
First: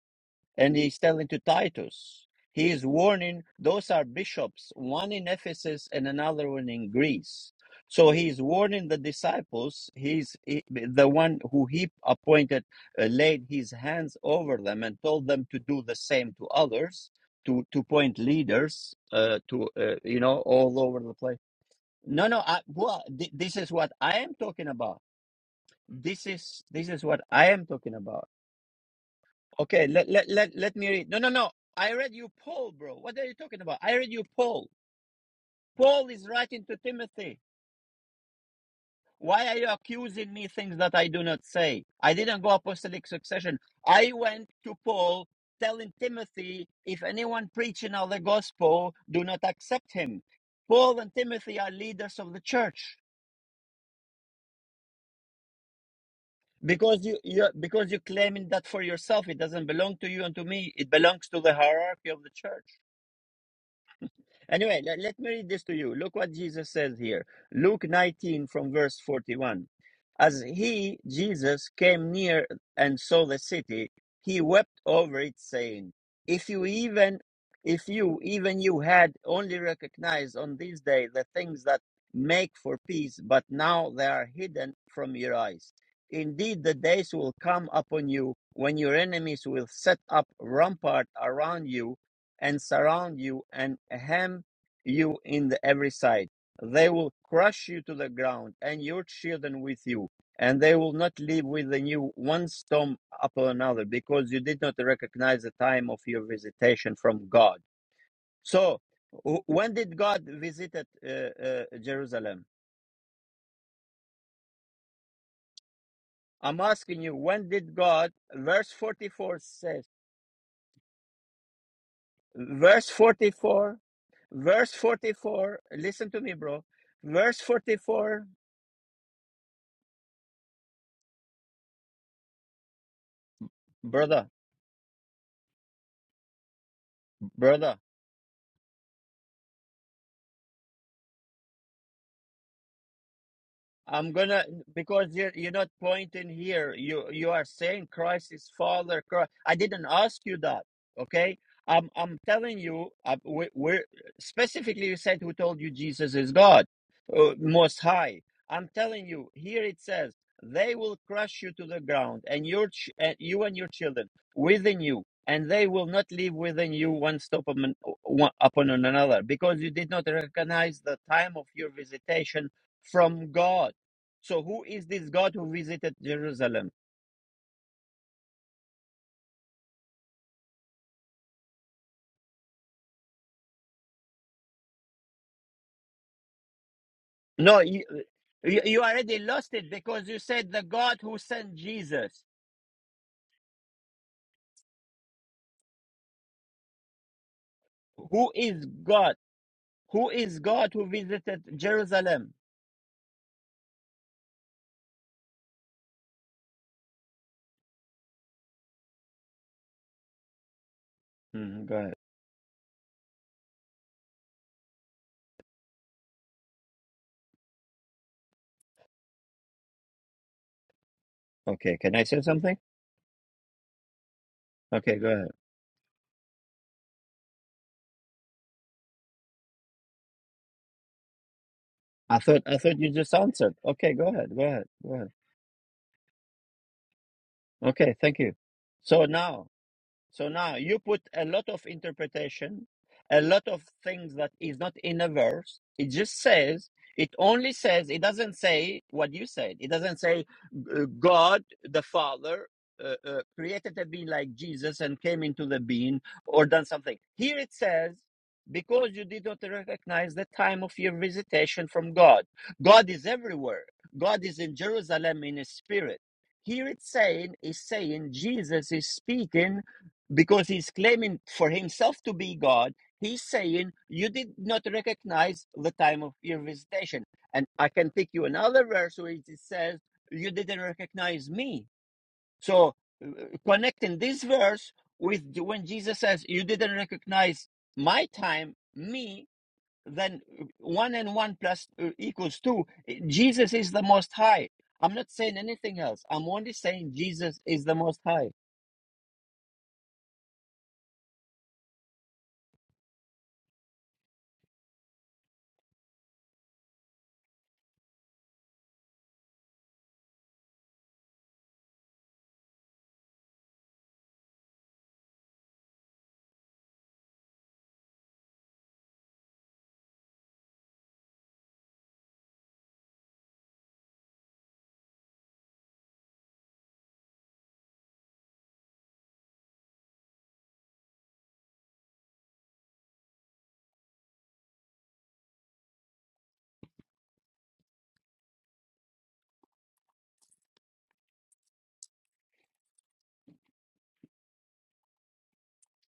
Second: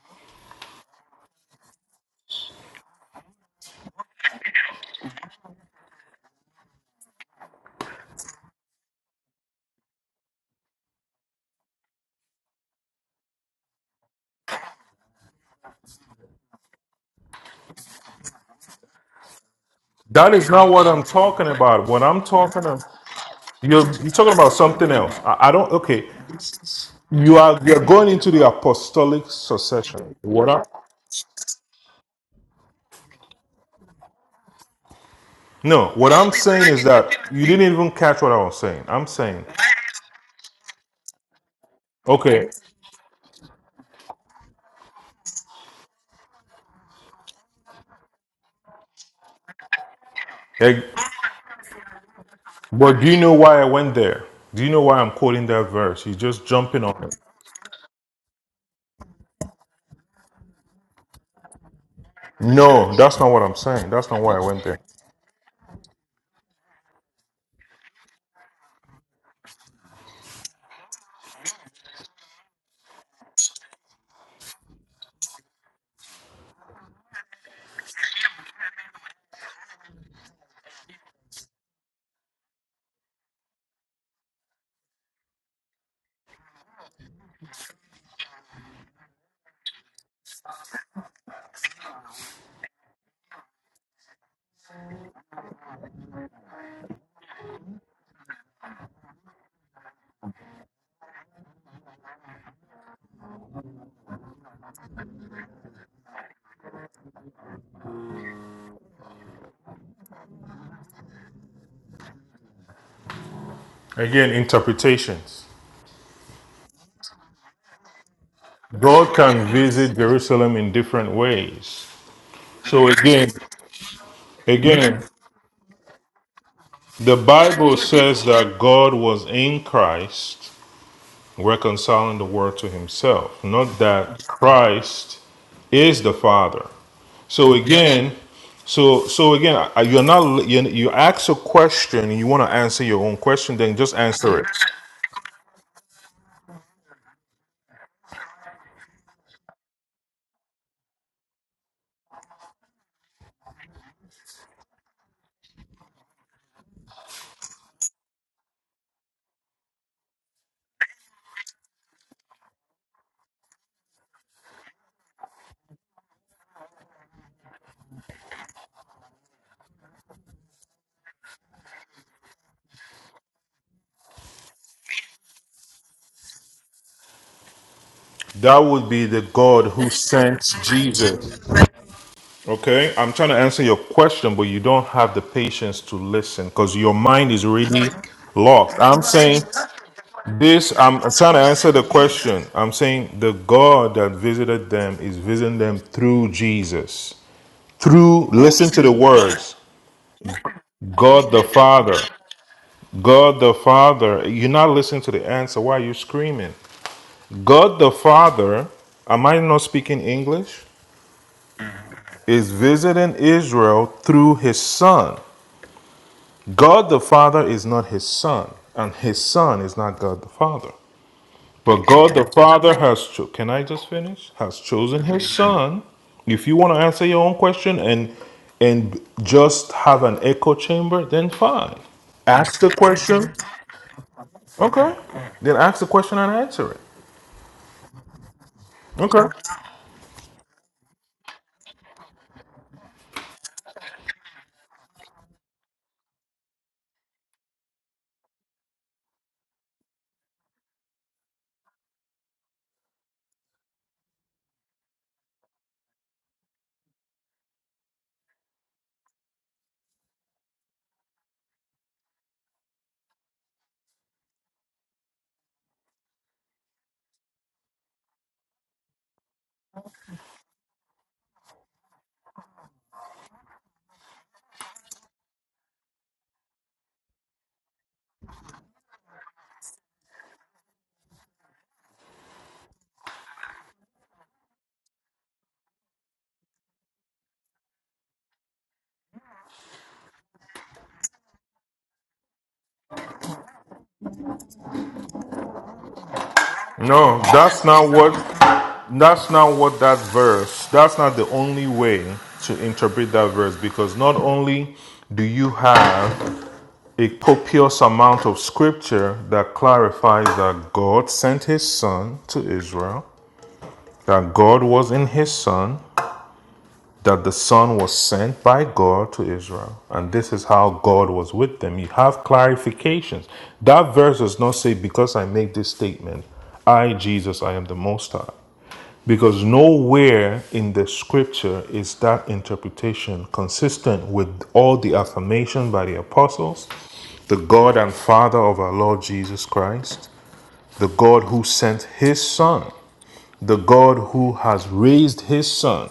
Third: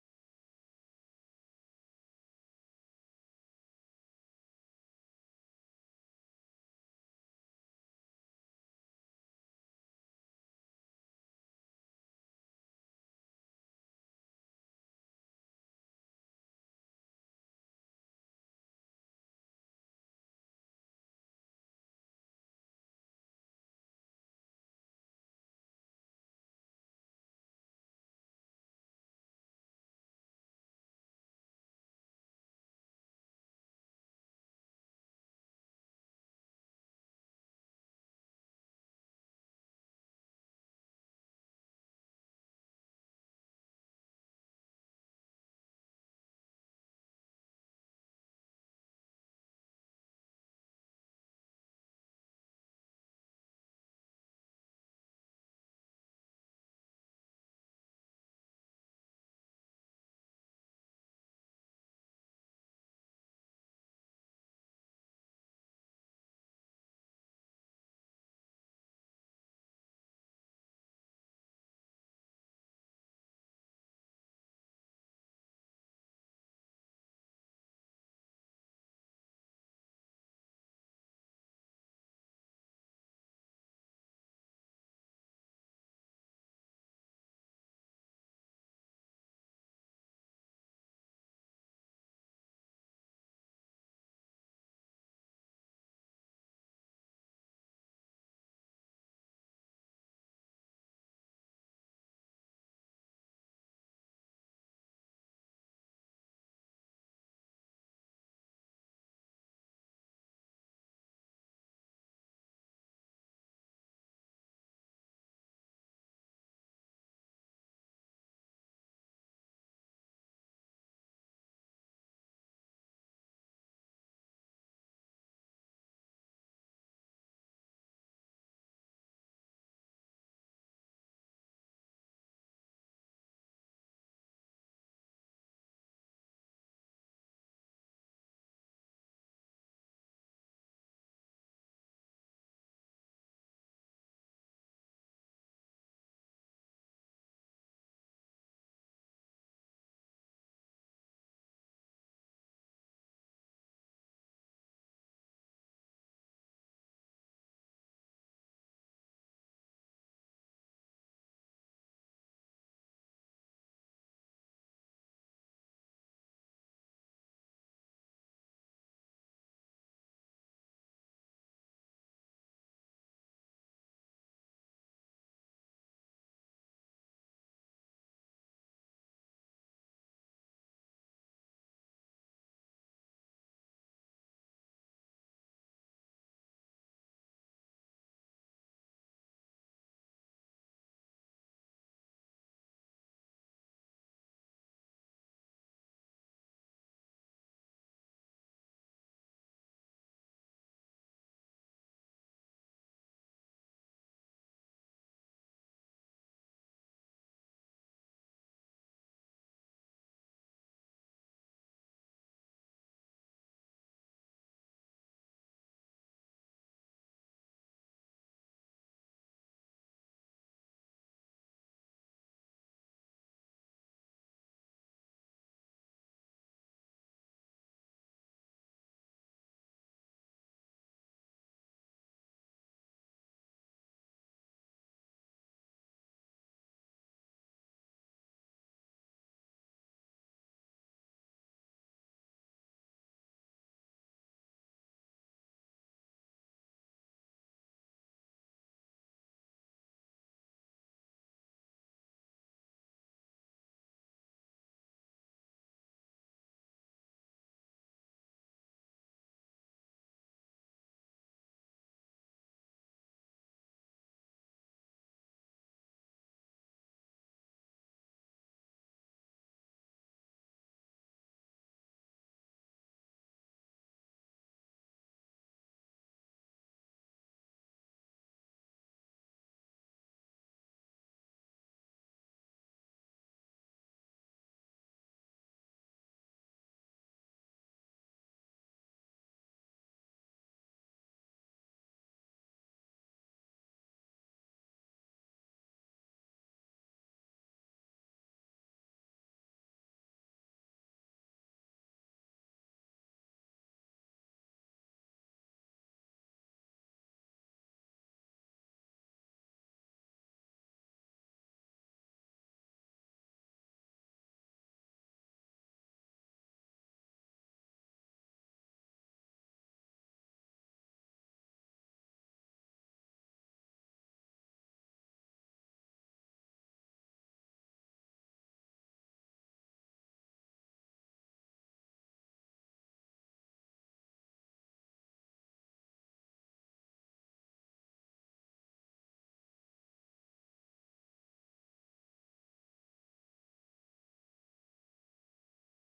A: and he's telling to Titus. He is warning those are bishops, one in Ephesus and another one in Greece. So he's warning the disciples. He's he- the one who he appointed, uh, laid his hands over them and told them to do the same to others, to to point leaders, uh, to uh, you
C: That
A: know
C: is not
A: all
C: what
A: over
C: I'm
A: the place
C: talking about. What I'm
A: no, no. I,
C: talking about,
A: well, thi- this is
C: you're,
A: what
C: you're
A: I
C: talking
A: am
C: about
A: talking
C: something
A: about.
C: else. I, I don't, okay.
A: This is this is what
C: You
A: I
C: are
A: am
C: you're
A: talking
C: going
A: about.
C: into the apostolic
A: Okay, let
C: succession.
A: let
C: What
A: let,
C: I,
A: let me read. No, no, no. I read you Paul, bro. What are you talking about? I read you Paul.
C: no,
A: Paul
C: what
A: is
C: I'm
A: writing
C: saying
A: to
C: is that
A: Timothy.
C: you didn't even catch what I was saying. I'm saying,
A: Why are you accusing me things that I do not say? I didn't
C: okay,
A: go apostolic succession. I went to Paul telling Timothy, if anyone preaching of the gospel, do not accept him.
C: eh,
A: Paul and Timothy are leaders of the church.
C: but do you know why I went there? Do you know why I'm quoting that verse? You're just jumping on
A: because
C: it.
A: you you're, because you're claiming that for yourself it doesn't belong to you and to me it belongs to the hierarchy of the church
C: No, that's not what I'm saying. That's not why I went there.
A: Anyway, let, let me read this to you. Look what Jesus says here. Luke 19 from verse 41. As he, Jesus, came near and saw the city, he wept over it, saying, If you even if you even you had only recognized on this day the things that make for peace, but now they are hidden from your eyes. Indeed, the days will come upon you when your enemies will set up rampart around you and surround you and hem you in the every side. They will crush you to the ground and your children with you, and they will not live with you one storm upon another, because you did not recognize the time of your visitation from God. So, wh- when did God visit at, uh, uh, Jerusalem?
C: Again, interpretations.
A: I'm asking you, when did God, verse
C: God
A: 44
C: can
A: says,
C: visit Jerusalem in different ways. So
A: verse
C: again,
A: 44, verse
C: again,
A: 44, listen to me, bro.
C: the
A: Verse
C: Bible
A: 44
C: says that God was in Christ reconciling the world to himself, not that
A: brother,
C: Christ is the Father. So
A: brother,
C: again, so so again, I- you're not you you ask a question and you want to answer your own question, then just
A: I'm
C: answer
A: gonna
C: it.
A: because you're you're not pointing here. You you are saying Christ is Father. Christ. I didn't ask you that. Okay, I'm I'm telling you. Uh, we, we're specifically you said who told you Jesus is God, uh, Most High. I'm telling you here it says they will crush you to the ground and your ch- uh, you and your children within you, and they will not leave within you one stop upon, one, upon another because you did not recognize the time of your visitation from God. So who is this God who visited Jerusalem?
C: That would be the God who sent Jesus. Okay, I'm trying to answer your question, but you don't have the patience to listen because your mind is
A: No, you,
C: really
A: you
C: lost.
A: you
C: I'm
A: already
C: saying
A: lost it because you said the
C: this,
A: God
C: I'm
A: who
C: trying to
A: sent
C: answer the
A: Jesus.
C: question. I'm saying the God that visited them is visiting them through Jesus. Through,
A: Who is
C: listen to the
A: God?
C: words
A: Who is God who
C: God the
A: visited
C: Father.
A: Jerusalem?
C: God the Father. You're not listening to the answer. Why are you screaming? God the Father. Am I not speaking English?
A: Mhm, go ahead.
C: is visiting Israel through his son. God the Father is not his son, and his son is not God the Father.
A: Okay,
C: But
A: can I
C: God
A: say
C: the
A: something?
C: Father has cho- can I just finish? Has
A: Okay,
C: chosen
A: go
C: his
A: ahead.
C: son. If you want to answer your own question and and just have an echo chamber, then fine.
A: I thought I
C: Ask the
A: thought you just
C: question.
A: answered. Okay, go ahead. Go ahead.
C: Okay.
A: Go ahead.
C: Then ask the question and answer it.
A: Okay, thank you. So
C: Okay.
A: now So now you put a lot of interpretation, a lot of things that is not in a verse. It just says, it only says, it doesn't say what you said. It doesn't say uh, God the Father uh, uh, created a being like Jesus and came into the being or done something. Here it says, because you did not recognize the time of your visitation from God. God is everywhere. God is in Jerusalem in his spirit. Here it's saying, is saying Jesus is speaking because he's claiming for himself to be God. He's saying, You did not recognize the time of your visitation. And I can pick you another verse where it says, You didn't recognize me. So, uh, connecting this verse with the- when Jesus says, You didn't recognize my time, me, then uh, one and one plus uh, equals two. Uh, Jesus is the most high. I'm not saying anything else. I'm only saying
C: No,
A: Jesus
C: that's
A: is the
C: not
A: most
C: what
A: high.
C: that's not what that verse. That's not the only way to interpret that verse because not only do you have a copious amount of scripture that clarifies that God sent his son to Israel, that God was in his son, that the Son was sent by God to Israel, and this is how God was with them. You have clarifications. That verse does not say, Because I make this statement, I, Jesus, I am the Most High. Because nowhere in the scripture is that interpretation consistent with all the affirmation by the apostles, the God and Father of our Lord Jesus Christ the God who sent his son, the God who has raised his son,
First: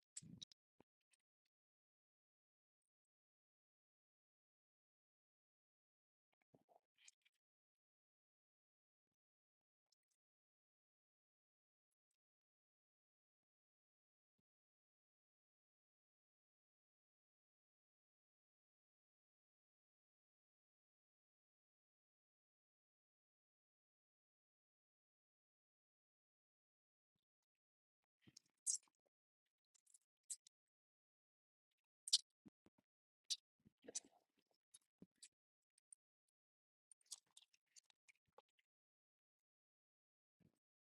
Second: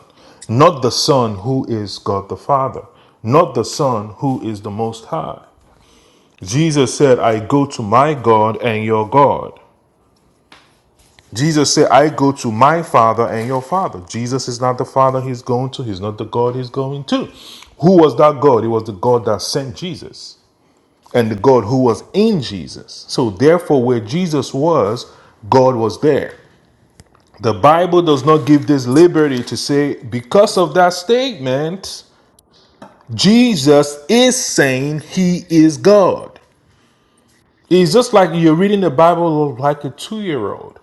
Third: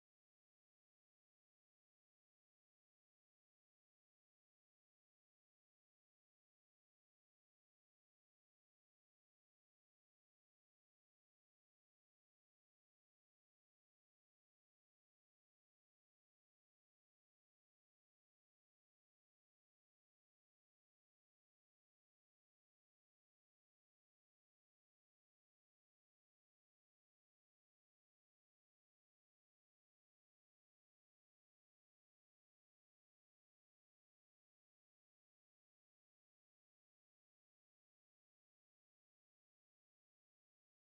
C: not the son who is God the Father, not the son who is the Most High. Jesus said, I go to my God and your God. Jesus said, I go to my Father and your Father. Jesus is not the Father he's going to, he's not the God he's going to. Who was that God? It was the God that sent Jesus and the God who was in Jesus. So, therefore, where Jesus was, God was there. The Bible does not give this liberty to say, because of that statement, Jesus is saying he is God. It's just like you're reading the Bible like a two year old.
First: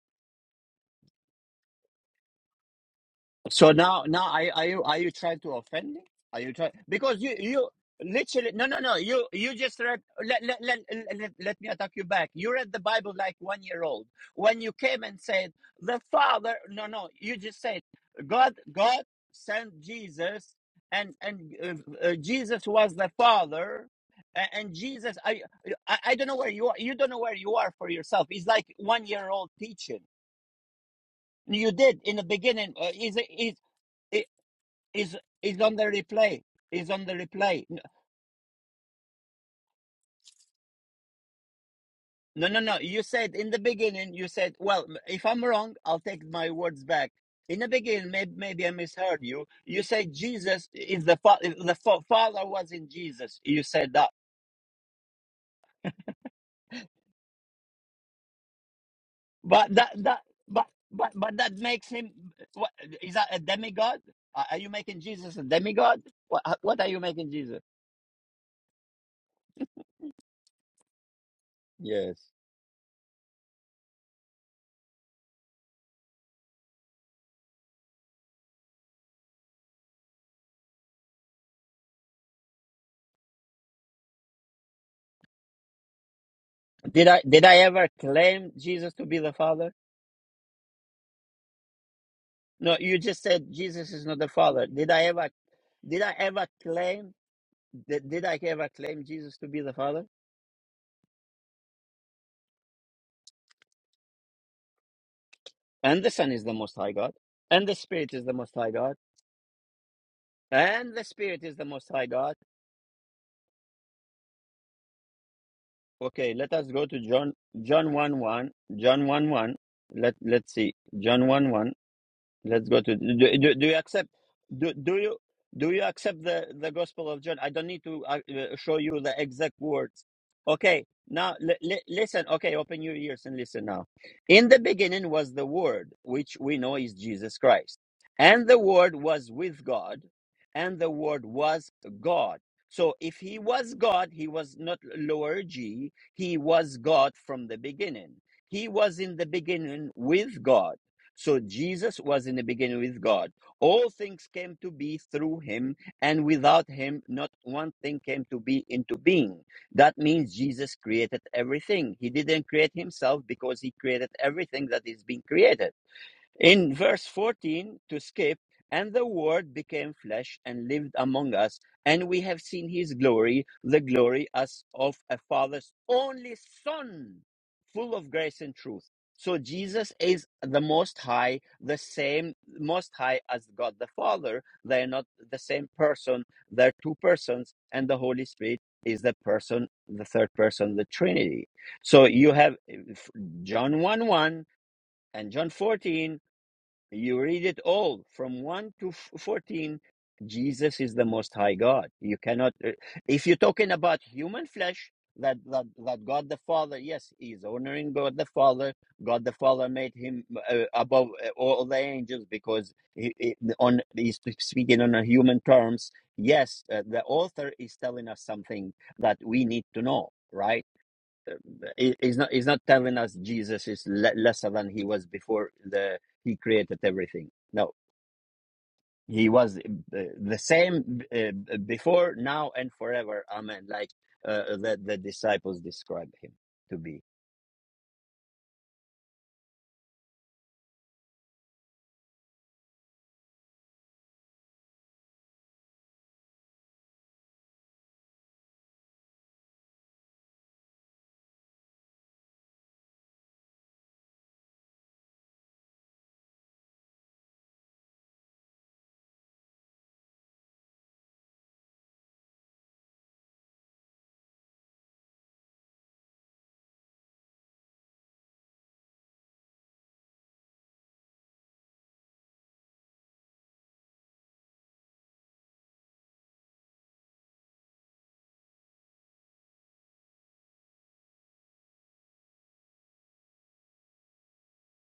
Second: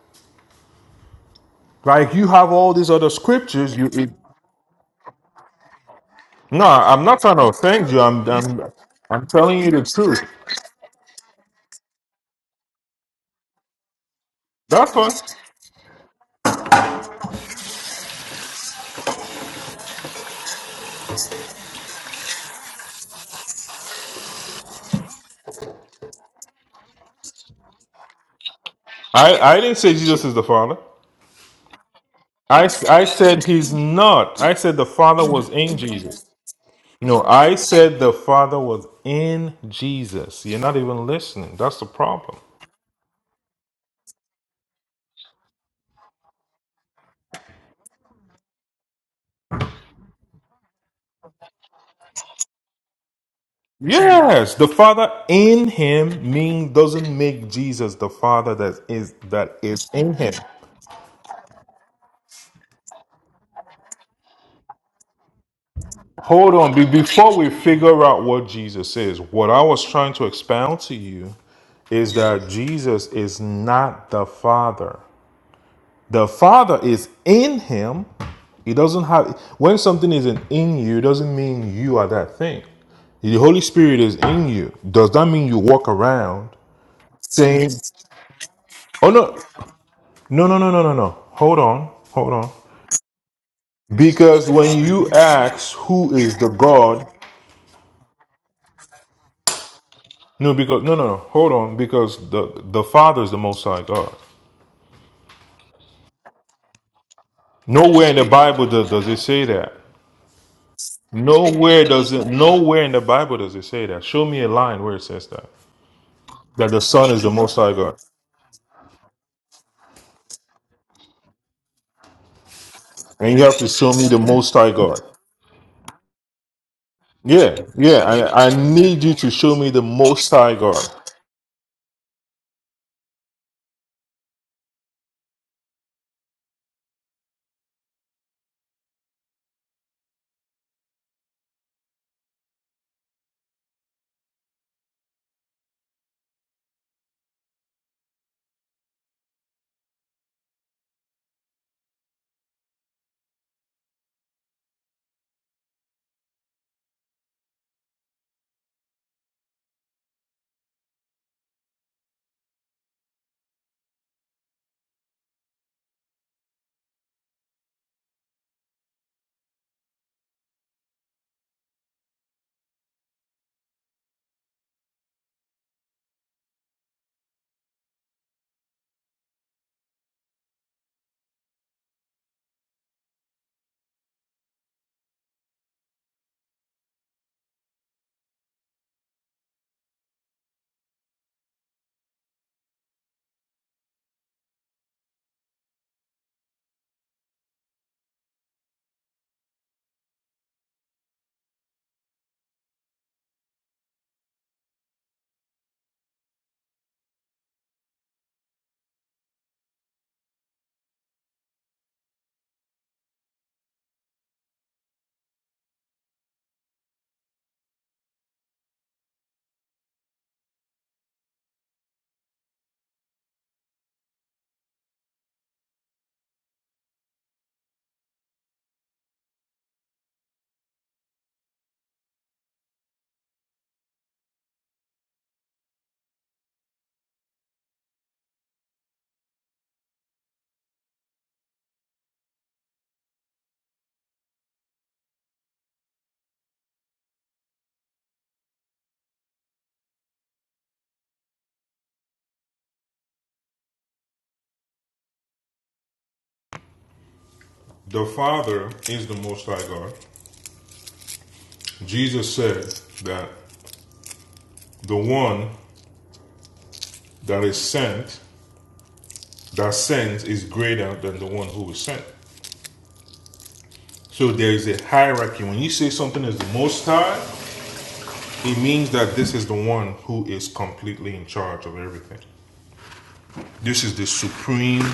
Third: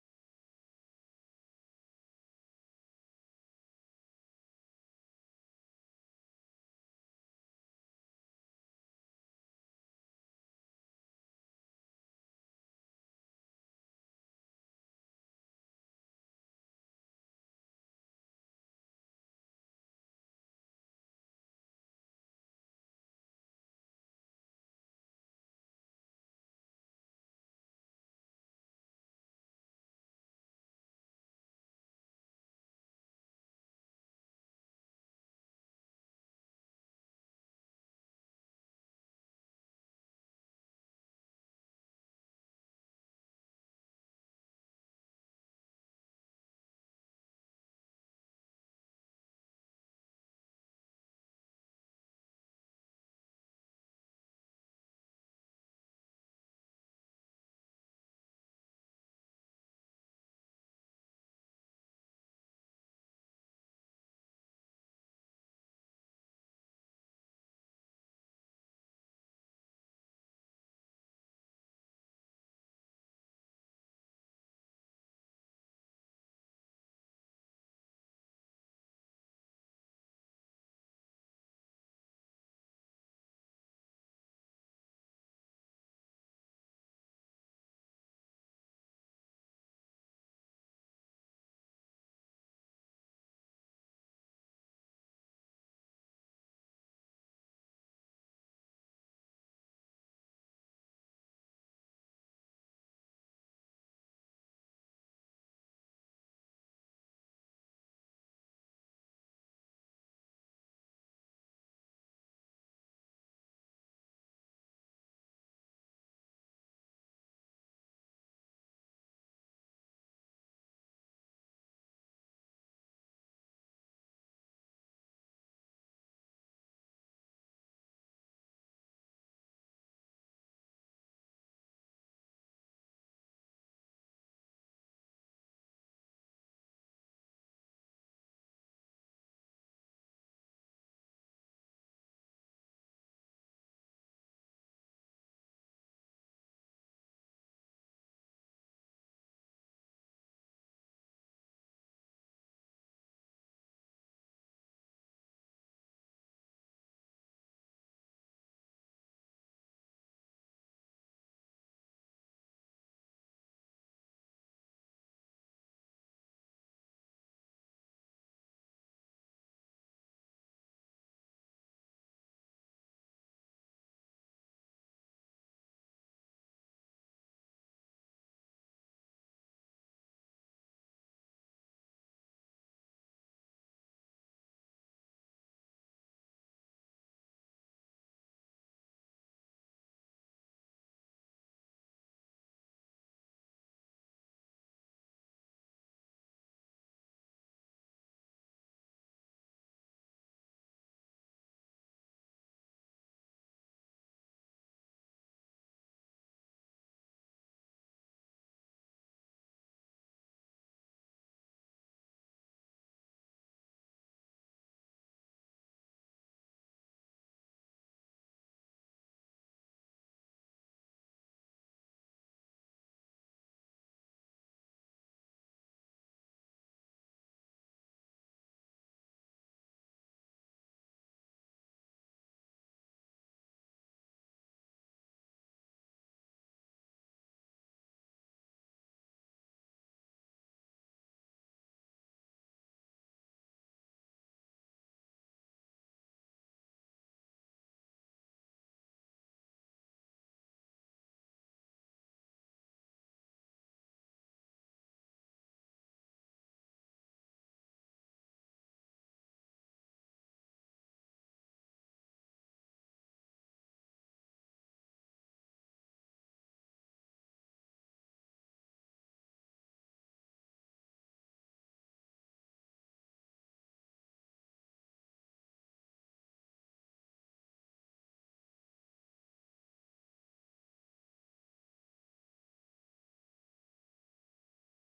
C: Like you have all these other
A: So
C: scriptures. You,
A: now,
C: it,
A: now, are, you- are you are you trying to offend me? Are you
C: no,
A: trying
C: I'm not
A: because you
C: trying to
A: you
C: offend you. I'm,
A: literally
C: I'm,
A: no no no you
C: I'm
A: you
C: telling you
A: just
C: the
A: read
C: truth.
A: let let, let let let me attack you back. You read the Bible like one year old when you
C: That's
A: came
C: fine.
A: and said the Father. No no, you just said God God sent Jesus and and uh, uh, Jesus was the Father. a- And Jesus, I, I I don't know where you are. You don't know where you are for yourself. It's like one year
C: I,
A: old
C: I didn't say
A: teaching.
C: Jesus is the Father.
A: You did in the
C: I,
A: beginning. Uh,
C: I
A: is
C: said he's
A: is
C: not. I said the
A: is
C: Father was
A: is
C: in
A: on the
C: Jesus.
A: replay is on the
C: No, I
A: replay
C: said the Father was in Jesus. You're not even listening. That's the problem.
A: no no no you said in the beginning you said well if i'm wrong i'll take my words back in the beginning maybe, maybe i misheard you you said jesus is the fa- is the fa- father was in jesus you said that
C: Yes, the Father in him mean doesn't make Jesus the Father that is that
A: but
C: is
A: that
C: in
A: that
C: him.
A: but but but that makes him what is that a demigod are are you making jesus a demigod what,
C: Hold on,
A: what
C: be-
A: are you making
C: before we
A: jesus
C: figure out what Jesus is, what I was trying to expound to you is
A: yes
C: that Jesus is not the Father. The Father is in him. He doesn't have when something isn't in you, it doesn't mean you are that thing. The Holy Spirit is in you. Does that mean you walk around
A: did i did i
C: saying,
A: ever claim jesus to
C: "Oh
A: be
C: no,
A: the father
C: no, no, no, no, no, no"? Hold on, hold on.
A: No, you just said Jesus is not the
C: Because
A: Father.
C: when
A: Did I
C: you
A: ever
C: ask
A: did
C: who
A: I
C: is
A: ever
C: the God,
A: claim did, did I ever claim Jesus to be the Father?
C: no, because no, no, no, hold on. Because the the Father is the Most High God.
A: And the Son is the most high God. And the
C: Nowhere
A: Spirit
C: in
A: is
C: the
A: the most
C: Bible
A: high
C: does,
A: God.
C: does it say that.
A: And the Spirit is the
C: Nowhere
A: most high
C: does it.
A: God.
C: Nowhere in the Bible does it say that. Show me a line where it says that.
A: Okay, let us
C: That the
A: go to
C: Son is the
A: John
C: Most High
A: John
C: God,
A: 1 1. John 1 1. Let let's see. John 1 1. Let's go to
C: and
A: do,
C: you
A: do,
C: have to
A: do you
C: show me
A: accept
C: the Most High
A: do, do
C: God.
A: you do you accept the the gospel of John? I
C: Yeah,
A: don't need
C: yeah.
A: to uh,
C: I, I
A: uh, show you
C: need you
A: the
C: to
A: exact
C: show me the
A: words.
C: Most High God.
A: Okay, now li- li- listen. Okay, open your ears and listen now. In the beginning was the word, which we know is Jesus Christ. And the word was with God, and the word was God. So if he was God, he was not lower G, he was God from the beginning. He was in the beginning with God so Jesus was in the beginning with God. All things came to be through him, and without him, not one thing came to be into being. That means Jesus created everything. He didn't create himself because he created everything that is being created. In verse 14, to skip, and the Word became flesh and lived among us, and we have seen his glory, the glory as of a father's only son, full of grace and truth. So Jesus is the Most High, the same Most High as God the Father. They are not the same person, they're two persons, and the Holy Spirit is the person, the third person, the Trinity. So you have eh, John 1 1 and John 14 you read it all from 1 to 14. Jesus is the most high God. You cannot, uh, if you're talking about human flesh, that, that, that God the Father, yes, he is honoring God the Father. God the Father made him uh, above uh, all the angels because he, he- on, he's speaking on a human terms. Yes, uh, the author is telling us something that we need to know, right? he- he's not he's not telling us Jesus is le- lesser than he was before the he created everything. No, he was uh, the same uh, before, now, and forever. Amen. Like uh, the the disciples describe him to be.
C: The Father is the Most High God. Jesus said that the one that is sent, that sends, is greater than the one who is sent. So there is a hierarchy. When you say something is the Most High, it means that this is the one who is completely in charge of everything. This is the supreme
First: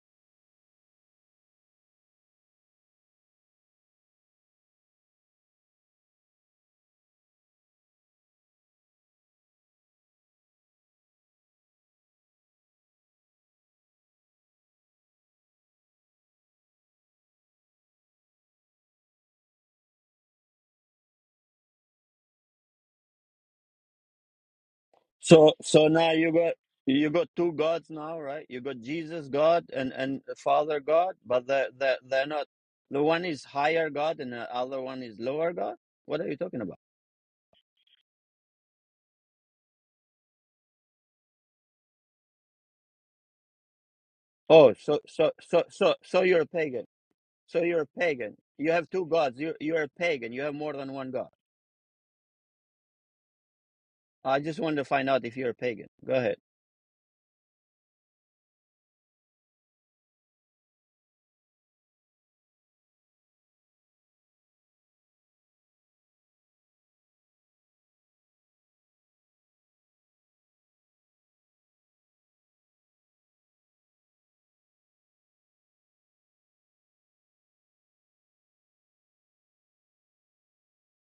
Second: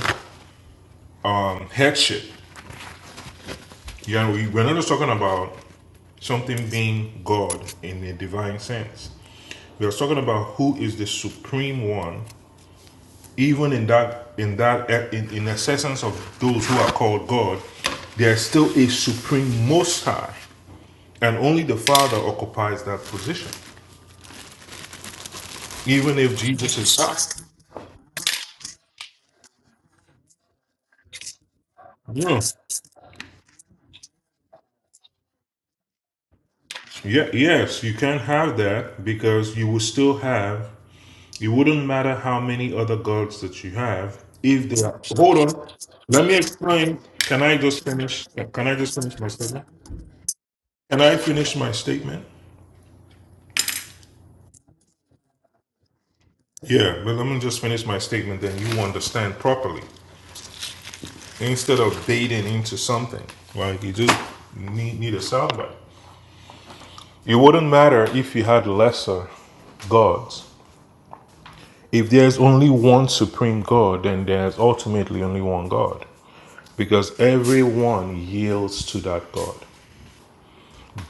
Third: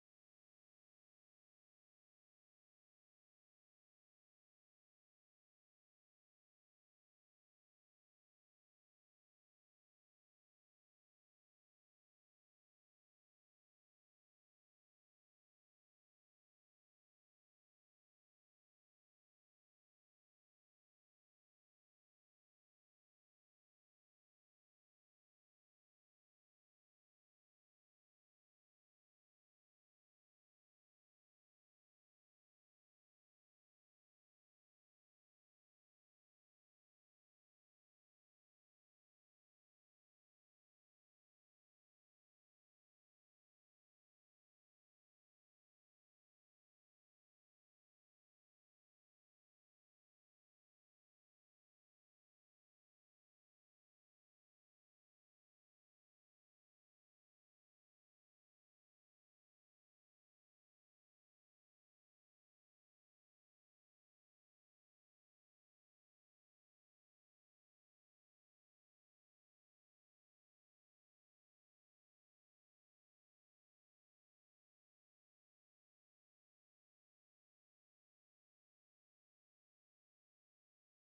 C: um, headship. Yeah, we, we're not just talking about something being God in a divine sense. We are talking about who is the supreme one even in that in that eh, in, in the essence of those who are called god there is still a supreme most high and only the father occupies that position
A: So so now
C: even
A: you
C: if
A: got
C: jesus is
A: you got
C: high
A: two gods now, right? You got Jesus God and and Father God, but the the they're
C: no
A: not. The one is higher God and the other one is lower God. What are you talking about?
C: yeah yes you can have that because you will still have it wouldn't matter how many other gods that you have if
A: Oh,
C: they are
A: so so
C: hold
A: so
C: on
A: so so
C: let me
A: you're a pagan.
C: explain can i
A: So you're
C: just
A: a
C: finish
A: pagan.
C: can
A: You
C: i
A: have
C: just
A: two
C: finish my
A: gods. You
C: statement
A: you're a pagan. You have more than
C: can
A: one
C: i
A: god.
C: finish my statement
A: I just wanted to find out if you're a pagan. Go ahead.
C: Yeah, but let me just finish my statement, then you understand properly. Instead of baiting into something, like you just need, need a soundbite. It wouldn't matter if you had lesser gods. If there's only one supreme God, then there's ultimately only one God, because everyone yields to that God.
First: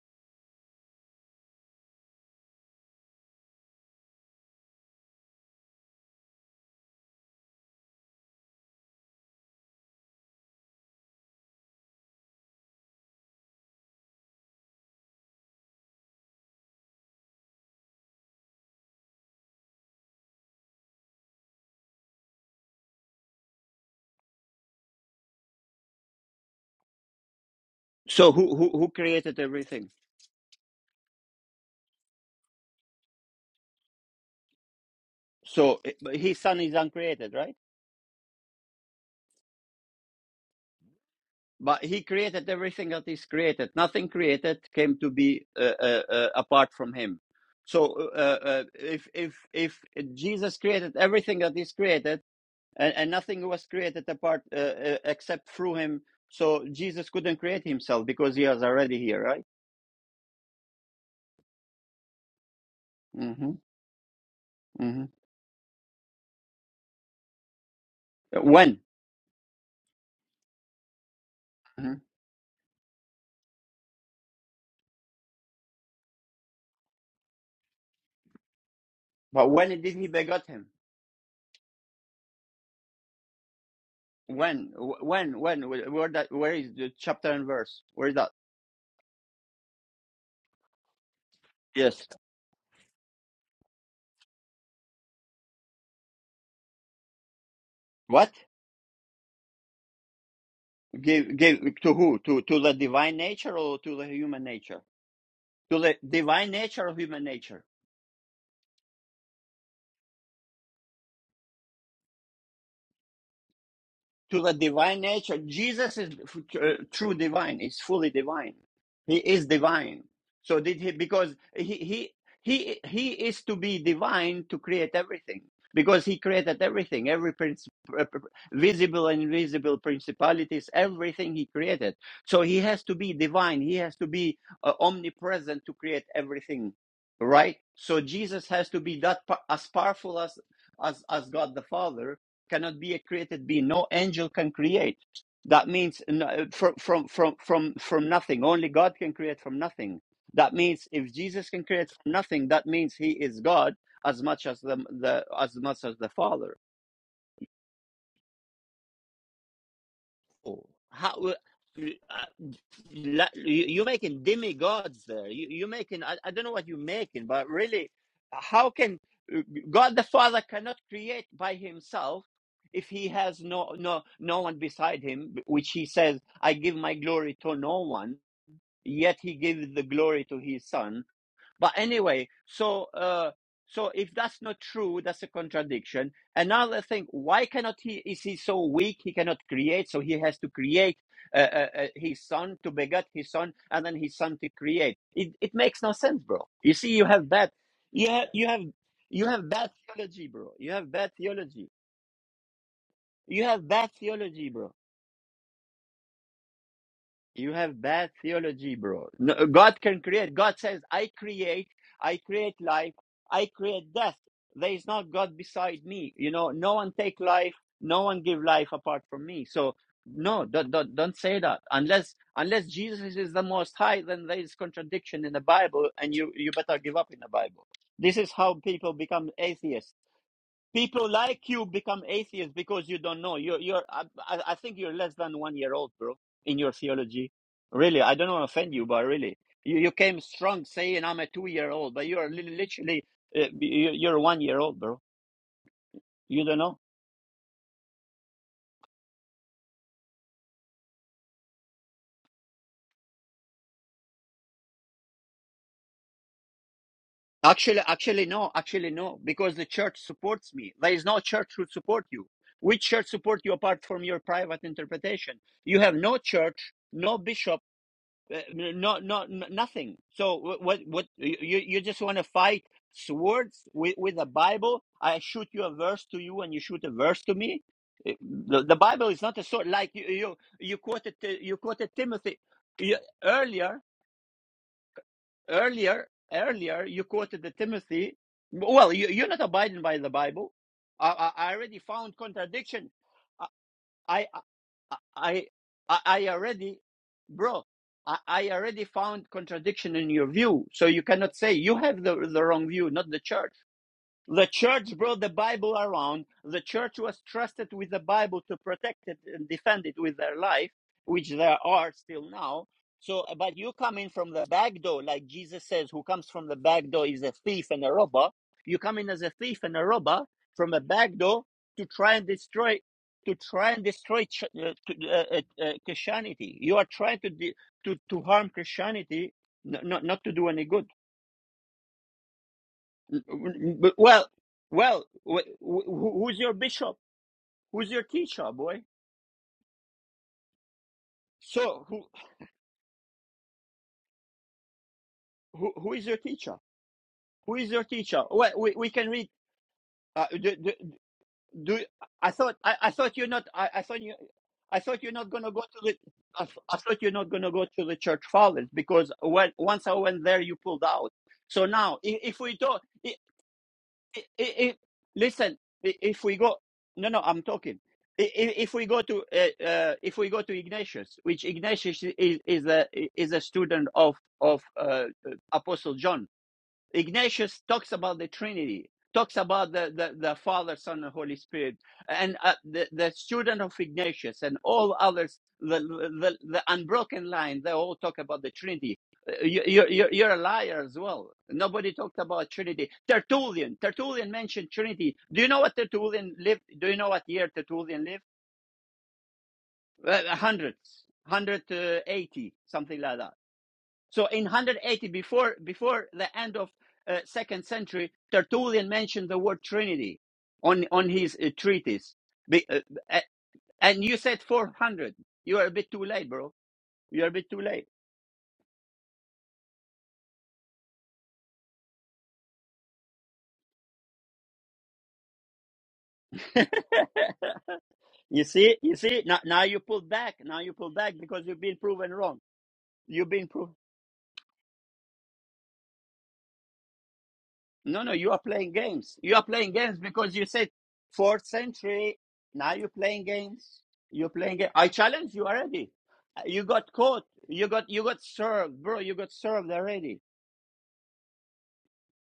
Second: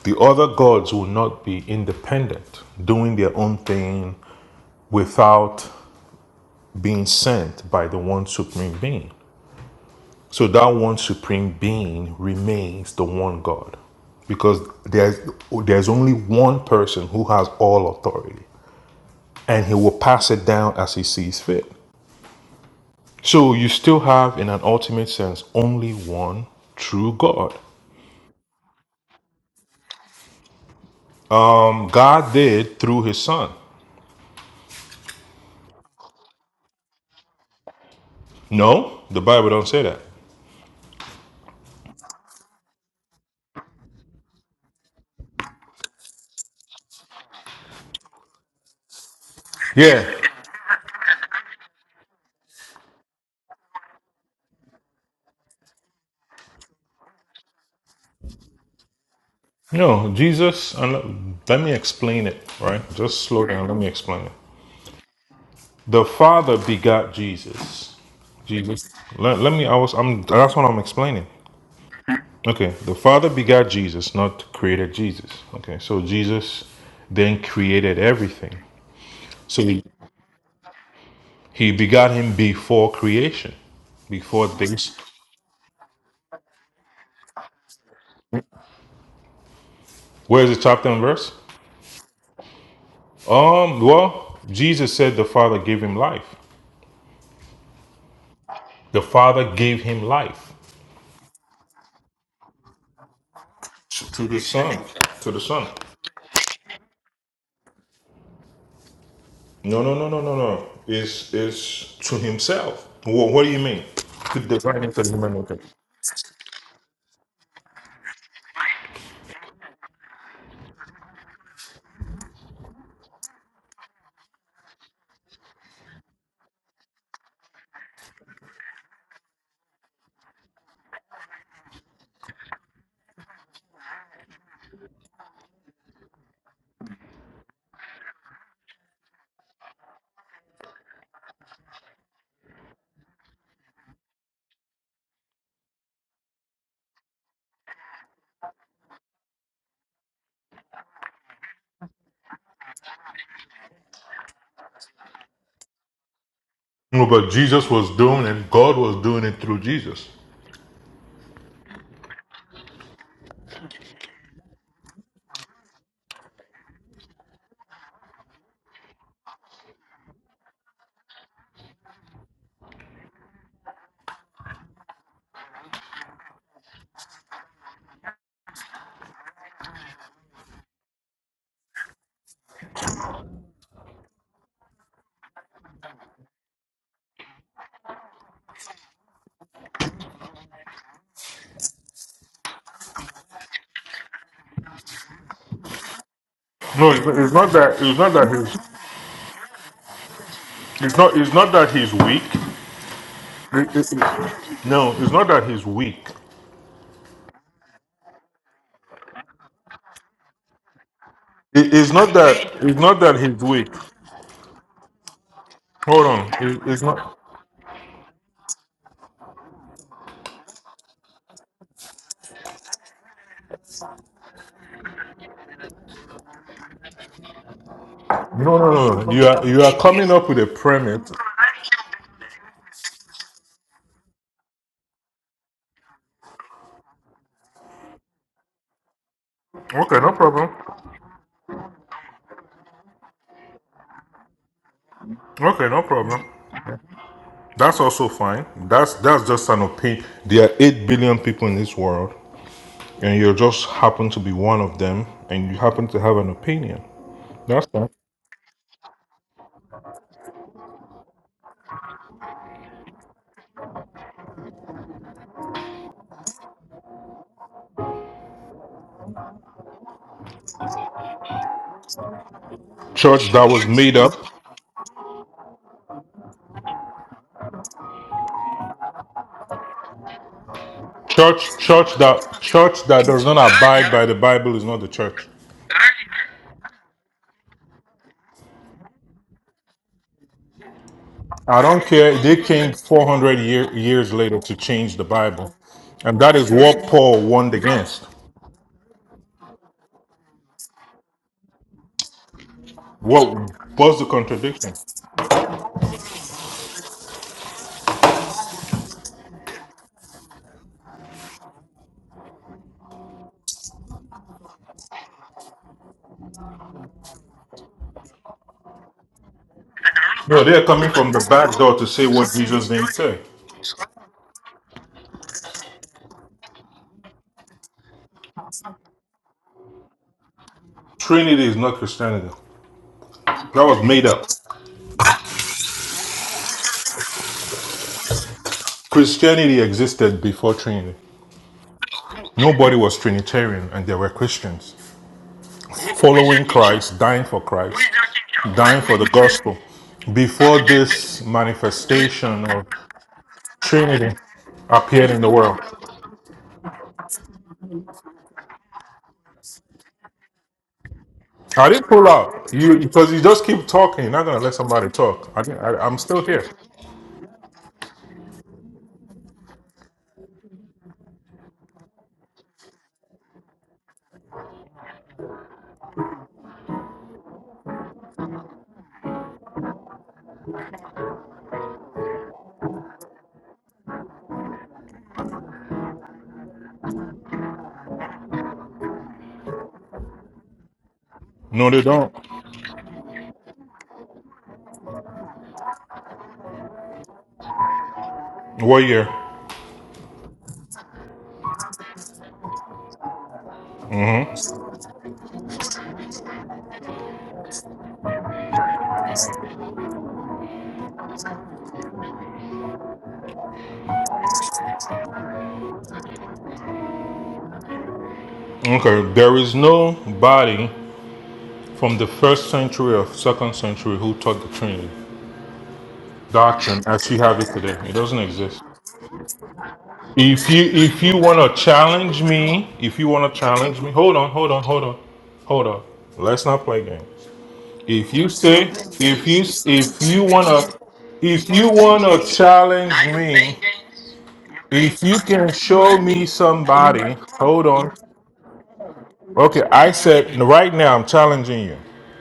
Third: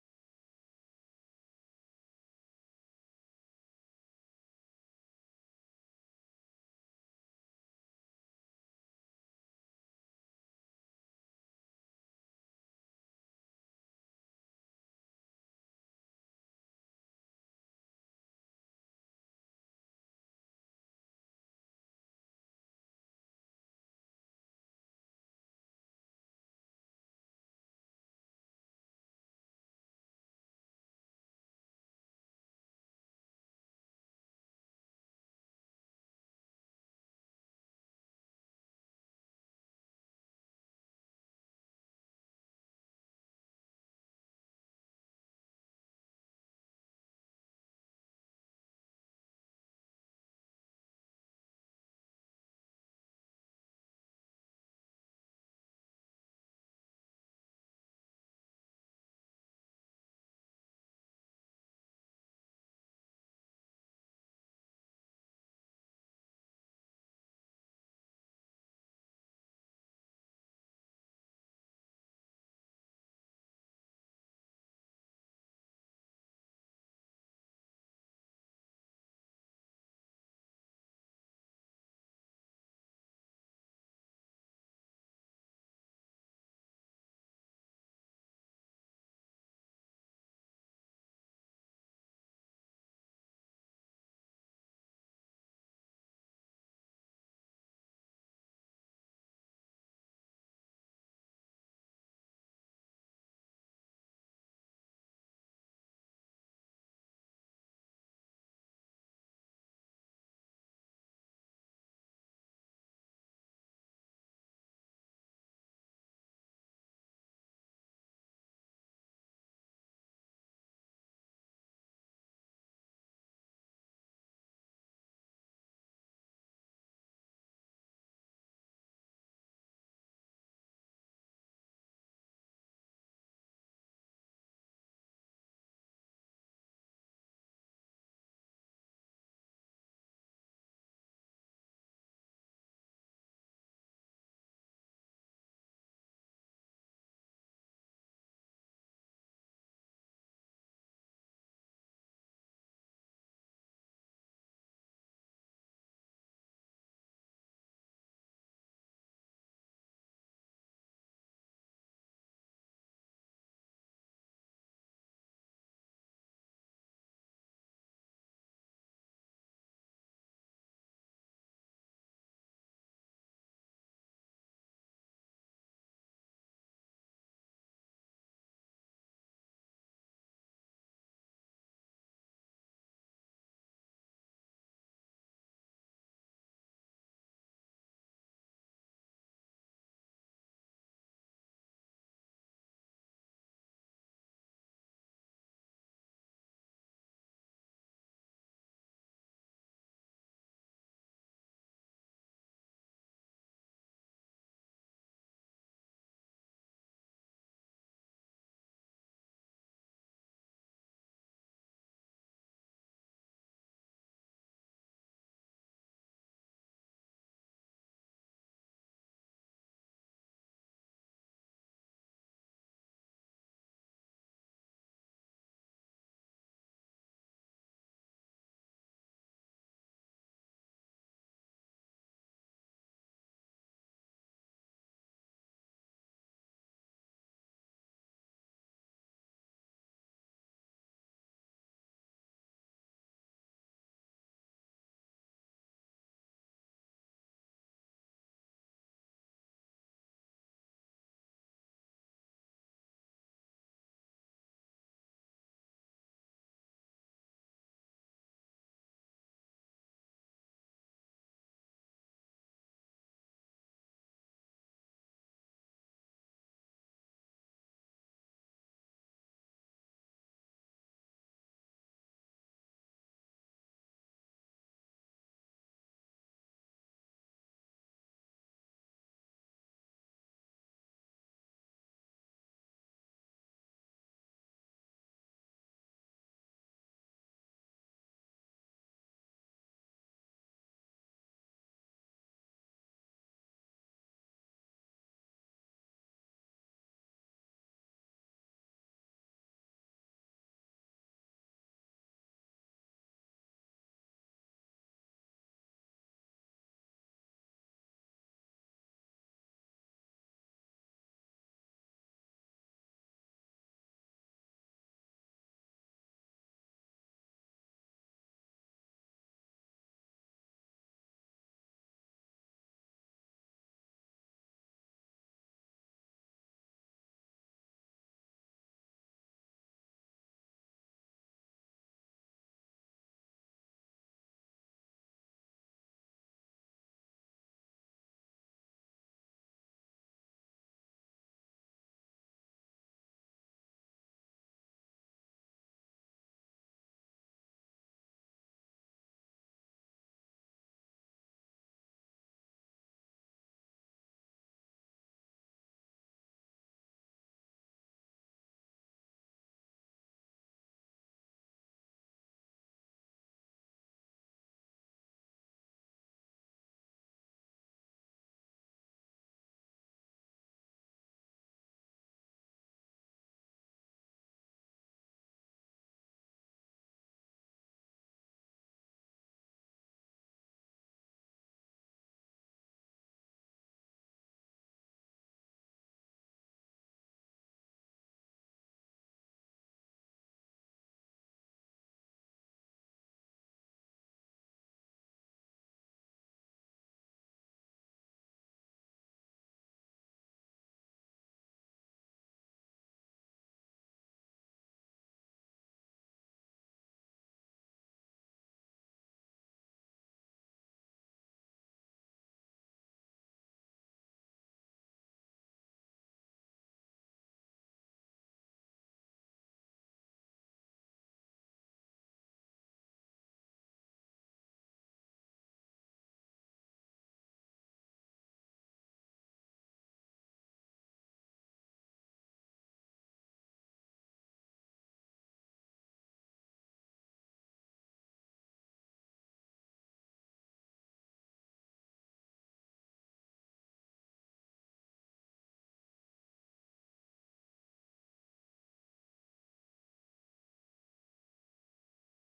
C: The other gods will not be independent, doing their own thing without being sent by the one supreme being. So that one supreme being remains the one God. Because there's there's only one person who has all authority and he will pass it down as he sees fit. So you still have in an ultimate sense only one true God.
A: So who who who created everything?
C: Um God did through his son.
A: So eh, but his son is uncreated, right?
C: No, the Bible don't say that.
A: But he created everything that is created. Nothing created came to be uh, uh, uh, apart from him. So uh, uh, if if if
C: Yeah.
A: Jesus created everything that is created, and, and nothing was created apart uh, uh, except through him, so Jesus couldn't create himself because he was already here, right?
C: No, Jesus and let me explain it, right? Just slow
A: hmm
C: down, let me explain it.
A: hmm
C: The Father begot Jesus.
A: When?
C: Jesus. Let, let me. I was. I'm. That's what I'm explaining.
A: hmm
C: Okay. The Father begot Jesus, not created Jesus. Okay. So Jesus then created everything.
A: But
C: So
A: when
C: he,
A: did he begot him?
C: he begot him before creation, before
A: When?
C: things.
A: Wh- When? When? Wh- Where that? Where is the chapter and verse? Where is that?
C: Where's the chapter and verse?
A: Yes.
C: Um. Well, Jesus said the Father gave him life.
A: What?
C: The Father gave him life
A: Give give to who? To to the divine nature or to the
C: to the
A: human
C: Son.
A: nature?
C: To the Son.
A: To the divine nature or human nature?
C: No, no, no, no, no, no. It's it's to himself. Well, what do you mean? To
A: to the
C: design it
A: divine
C: for him.
A: nature. Jesus is uh, true divine, is fully divine. He is divine. So did he because he he he he is to be divine to create everything because he created everything every prince, visible and invisible principalities everything he created so he has to be divine he has to be uh, omnipresent to create everything right so jesus has to be that as powerful as as as god the father cannot be a created being. No angel can create. That means no- from from from from from nothing. Only God can create from nothing. That means if Jesus can create from nothing, that means He is God as much as the, the as much as the Father.
C: No, but Jesus was doing it. God was doing it through Jesus.
A: Oh, how uh, la- you- you're making demigods there. You, you're making, I, I don't know what you're making, but really, how can God the Father cannot create by himself if he has no, no, no one beside him, which he says, I give my glory to no one, yet he gives the glory to his son. But anyway, so uh, so if that's not true, that's a contradiction. Another thing, why cannot he? Is he so weak he cannot create? So he has to create uh, uh, uh, his son to beget his son, and then his son to create. It it makes no sense, bro. You
C: No,
A: see,
C: it's
A: you have
C: it's
A: bad,
C: not that. It's
A: you
C: not that
A: have you have
C: he's.
A: you have bad theology, bro. You have
C: It's
A: bad
C: not. It's not that
A: theology.
C: he's weak.
A: You have
C: It-
A: bad
C: it-
A: theology,
C: it-
A: bro.
C: no, it's not that he's weak.
A: You have bad theology, bro. No, God can create. God says, I create,
C: It- it's not
A: I
C: that.
A: create
C: It's
A: life,
C: not that he's
A: I
C: weak.
A: create death. There is not God beside
C: Hold
A: me. You
C: on.
A: know,
C: It-
A: no
C: it's
A: one
C: not.
A: take life, no one give life apart from me. So no, don't, don't, don't say that. Unless unless Jesus is the most high, then there is contradiction in the Bible and you, you better give up in the Bible. This is
C: No,
A: how
C: no,
A: people
C: no, no. You
A: become
C: are you are
A: atheists
C: coming up with a
A: People
C: premise.
A: like you become atheists because you don't know. You're, you're. I, I think you're less than one year old, bro, in your theology. Really, I don't want to offend you, but really, you, you
C: Okay, no
A: came
C: problem.
A: strong saying I'm a two year old, but you are li- literally uh, you- you're one year old, bro.
C: Okay, no problem.
A: You don't know.
C: That's also fine. That's that's just an opinion. There are eight billion people in this world, and you just happen to be one of them, and you happen to have an opinion. That's
A: Actually,
C: fine.
A: actually no, actually no, because the church supports me. There is no church who support you. Which church support you apart from your private interpretation? You have no church, no bishop Uh, n- no, no, nothing. So what? What? you you just want to fight
C: Church that was
A: swords with
C: made up,
A: with the Bible? I shoot you a verse to you, and you shoot a verse to me. Uh, The, the Bible is not a sword. Like you you you quoted uh, you
C: church church
A: quoted
C: that
A: Timothy
C: church
A: you,
C: that does not
A: earlier
C: abide by the Bible is not the church.
A: earlier earlier. You quoted the Timothy. Well, you, you're not abiding by the Bible. I, I I
C: I
A: already
C: don't
A: found
C: care. They came
A: contradiction.
C: four hundred year, years
A: I
C: later to change the
A: I
C: Bible,
A: I
C: and
A: I
C: that is what
A: already,
C: Paul warned
A: bro.
C: against.
A: I, I already found contradiction in your view, so you cannot say you have the the wrong view, not the
C: What
A: church.
C: was the
A: The
C: contradiction?
A: church brought the Bible around. The church was trusted with the Bible to protect it and defend it with their life, which there are still now. So, but you come in from the back door, like Jesus says, who comes from the back door is a thief and a robber. You come in as a thief and a robber
C: No, they are
A: from a
C: coming from
A: back
C: the
A: door
C: back door
A: to
C: to say
A: try and
C: what Jesus
A: destroy,
C: didn't say.
A: to try and destroy ch- uh, to- uh, uh, uh, Christianity. You are trying to de- to to harm Christianity, n- not not to do any good.
C: Trinity is not Christianity. That was
A: But-
C: made up.
A: Well, well, wh- wh- who- who's your bishop? Who's your teacher, boy?
C: Christianity existed before Trinity.
A: So, who
C: Nobody was Trinitarian, and there were Christians
A: who, who is your
C: following
A: teacher?
C: Christ, dying for
A: Who is
C: Christ,
A: your teacher? Well, we,
C: dying
A: we
C: for the
A: can read.
C: gospel.
A: Uh, do,
C: Before
A: do,
C: this
A: do- I
C: manifestation
A: thought
C: of
A: I, I thought you're not I, I thought you
C: Trinity
A: I thought
C: appeared
A: you're
C: in
A: not
C: the
A: gonna
C: world,
A: go to the I, th- I thought you're not gonna go to the church fathers because when once I went there you pulled out. So
C: I didn't
A: now
C: pull
A: if, if
C: out
A: we
C: you
A: don't
C: because you just keep talking. You're
A: i
C: not gonna
A: i
C: let
A: i-
C: somebody talk. I,
A: listen,
C: didn't- I,
A: i-
C: I'm
A: if
C: still
A: we
C: here.
A: go, no, no, I'm talking. I- i- If we go to uh, uh, if we go to Ignatius, which Ignatius is is a is a student of of uh, uh, Apostle John, Ignatius talks about the Trinity, talks about the, the, the Father, Son, and Holy Spirit. And uh, the, the student of Ignatius and all others, the, the, the unbroken line, they all talk about the Trinity. Uh, You, you, you're you're a liar as well.
C: No, they
A: Nobody
C: don't.
A: talked about Trinity. Tertullian, Tertullian mentioned Trinity. Do you know what Tertullian lived? Do you know what year Tertullian lived?
C: What year?
A: Uh, hundreds, 180, something like that. So in 180 before before the end of uh, second century, Tertullian mentioned the word Trinity on on his uh, treatise. Be, uh, uh, and you said 400. You are a bit too late, bro. You are a bit too late.
C: Okay, there is no body from the first century or second century who taught the Trinity. doctrine as we have it today. It doesn't
A: you
C: exist.
A: see, you see. Now, now you pull back.
C: If
A: Now
C: you
A: you pull
C: if
A: back
C: you want
A: because
C: to
A: you've been proven
C: challenge
A: wrong.
C: me, if you
A: You've
C: want to
A: been proven.
C: challenge me, hold on, hold on, hold on, hold on. Let's not play games.
A: No, no,
C: If you
A: you are
C: say
A: playing games.
C: if
A: You are
C: you
A: playing games
C: if you
A: because you
C: want
A: said
C: to
A: fourth
C: if you want
A: century.
C: to
A: Now you're
C: challenge
A: playing
C: me,
A: games. You're playing game. I
C: if you
A: challenge you
C: can
A: already.
C: show me
A: You got
C: somebody,
A: caught.
C: hold
A: You got
C: on.
A: you got served, bro. You got
C: Okay,
A: served
C: I
A: already.
C: said right now I'm challenging you.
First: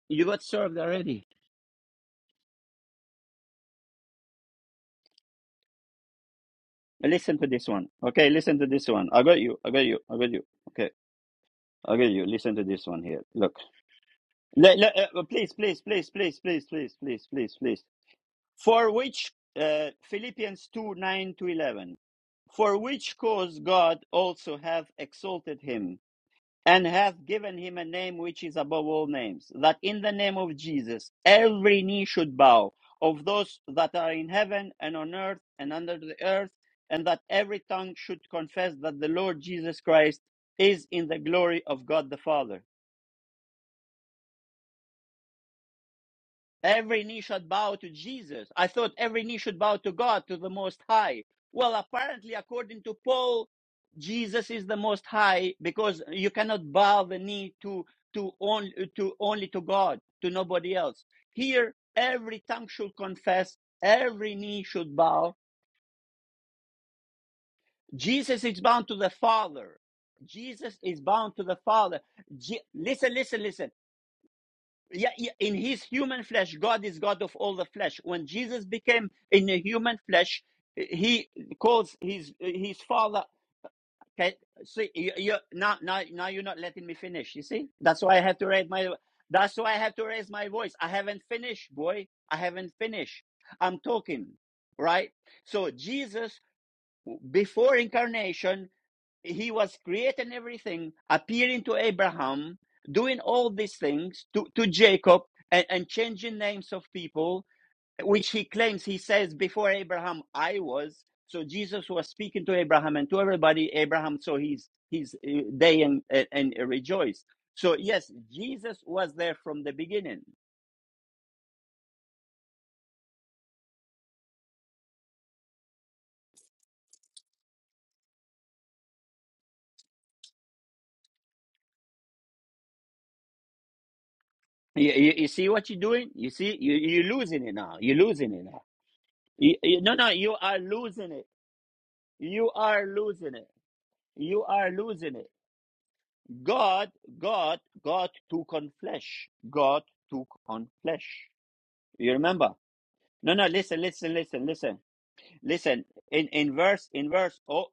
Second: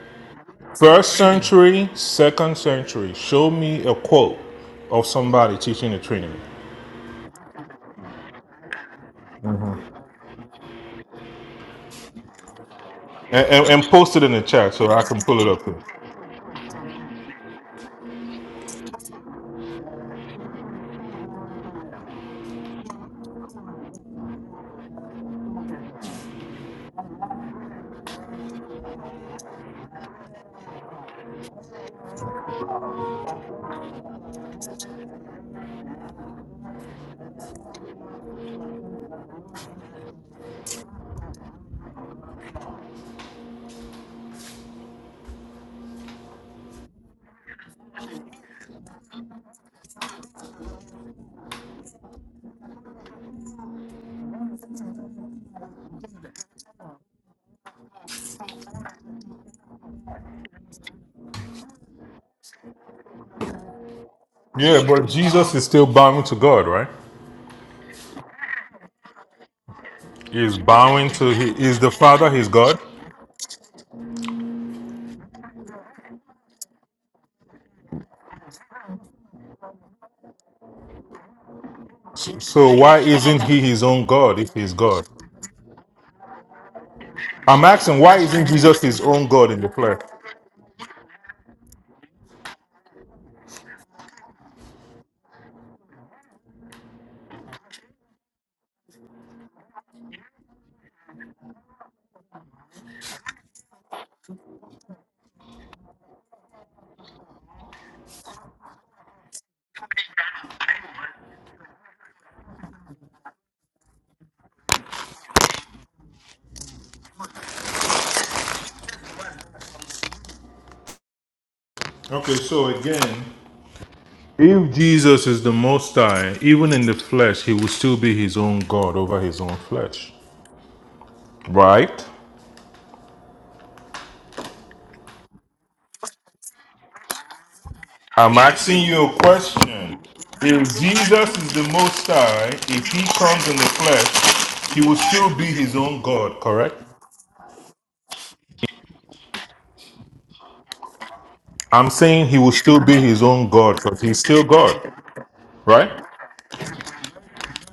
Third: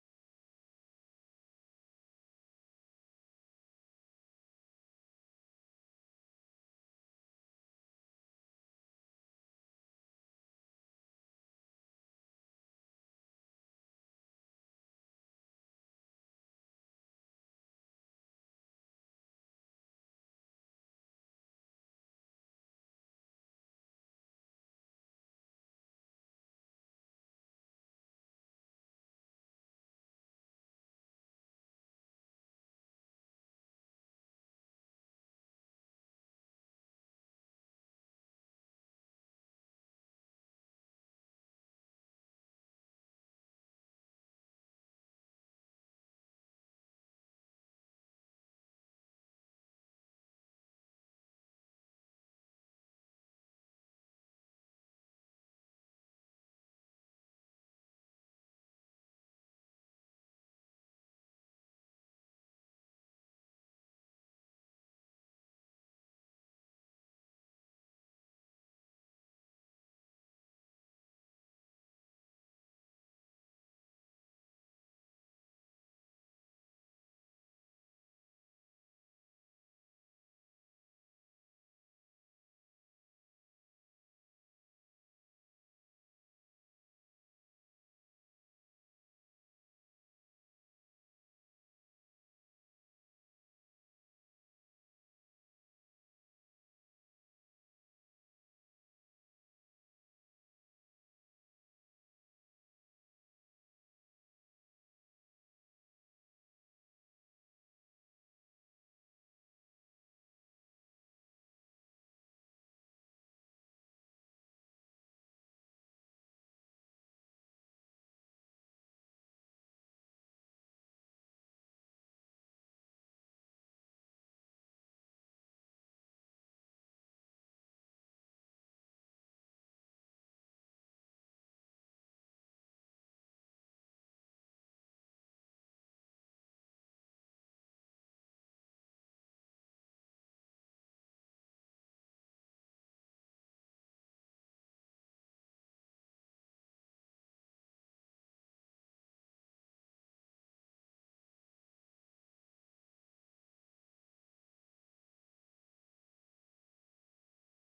A: You got served
C: First
A: already.
C: century, second century. Show me a quote of somebody teaching the Trinity.
A: Listen to this one. Okay, listen to this one. I got you. I got you. I got you. Okay. I got you. Listen to this one here.
C: and,
A: Look.
C: and, and post it in the chat
A: Le-
C: so
A: le-
C: I
A: uh,
C: can
A: uh,
C: pull it
A: please,
C: up. Here.
A: please, please, please, please, please, please, please, please. For which uh, Philippians 2 9 to 11. For which cause God also hath exalted him, and hath given him a name which is above all names, that in the name of Jesus every knee should bow, of those that are in heaven and on earth and under the earth, and that every tongue should confess that the Lord Jesus Christ is in the glory of God the Father. Every knee should bow to Jesus. I thought every knee should bow to God, to the Most High. Well, apparently, according to Paul, Jesus is the Most High because you cannot bow the knee to to only to only to God, to nobody else. Here, every tongue should confess, every knee
C: Yeah,
A: should
C: but
A: bow.
C: Jesus is still bowing to God, right?
A: Jesus is bound to the Father.
C: He's
A: Jesus is
C: bowing to
A: bound to
C: he
A: the
C: is the
A: Father.
C: Father, He's
A: Je-
C: God.
A: listen, listen, listen. yeah, yeah, in his human flesh, God is God of all the flesh. When Jesus became in a human flesh, he calls his
C: So
A: his
C: why
A: father.
C: isn't he his own
A: Okay,
C: God if he's
A: see,
C: God?
A: you, you now now now you're not letting me finish. You
C: I'm
A: see,
C: asking
A: that's why
C: why
A: I have to
C: isn't
A: raise
C: Jesus
A: my.
C: his own God
A: That's
C: in the
A: why I have
C: flesh?
A: to raise my voice. I haven't finished, boy. I haven't finished. I'm talking, right? So Jesus, before incarnation, he was creating everything, appearing to Abraham, doing all these things to, to Jacob, and, and changing names of people, which he claims he says, Before Abraham, I was. So Jesus was speaking to Abraham and to everybody, Abraham, so he's he's uh, day and, and, and rejoice. So, yes, Jesus was there from the beginning.
C: Okay, so again, if Jesus is the Most High, even in the flesh, he will still be his own God over his own flesh, right?
A: You, you, you see what you're doing? You see, you, you're losing it now. You're losing
C: I'm
A: it now.
C: asking you a
A: You, you, no,
C: question.
A: no, you are
C: If
A: losing it.
C: Jesus is the Most High,
A: You
C: if
A: are
C: he
A: losing
C: comes
A: it.
C: in the
A: You are
C: flesh, he will
A: losing it.
C: still be his own God, correct?
A: God, God, God took on flesh. God took on flesh.
C: I'm
A: You
C: saying he
A: remember?
C: will still be his
A: No, no,
C: own God
A: listen,
C: because
A: listen,
C: he's still
A: listen,
C: God,
A: listen. Listen,
C: right?
A: in, in verse, in verse, oh,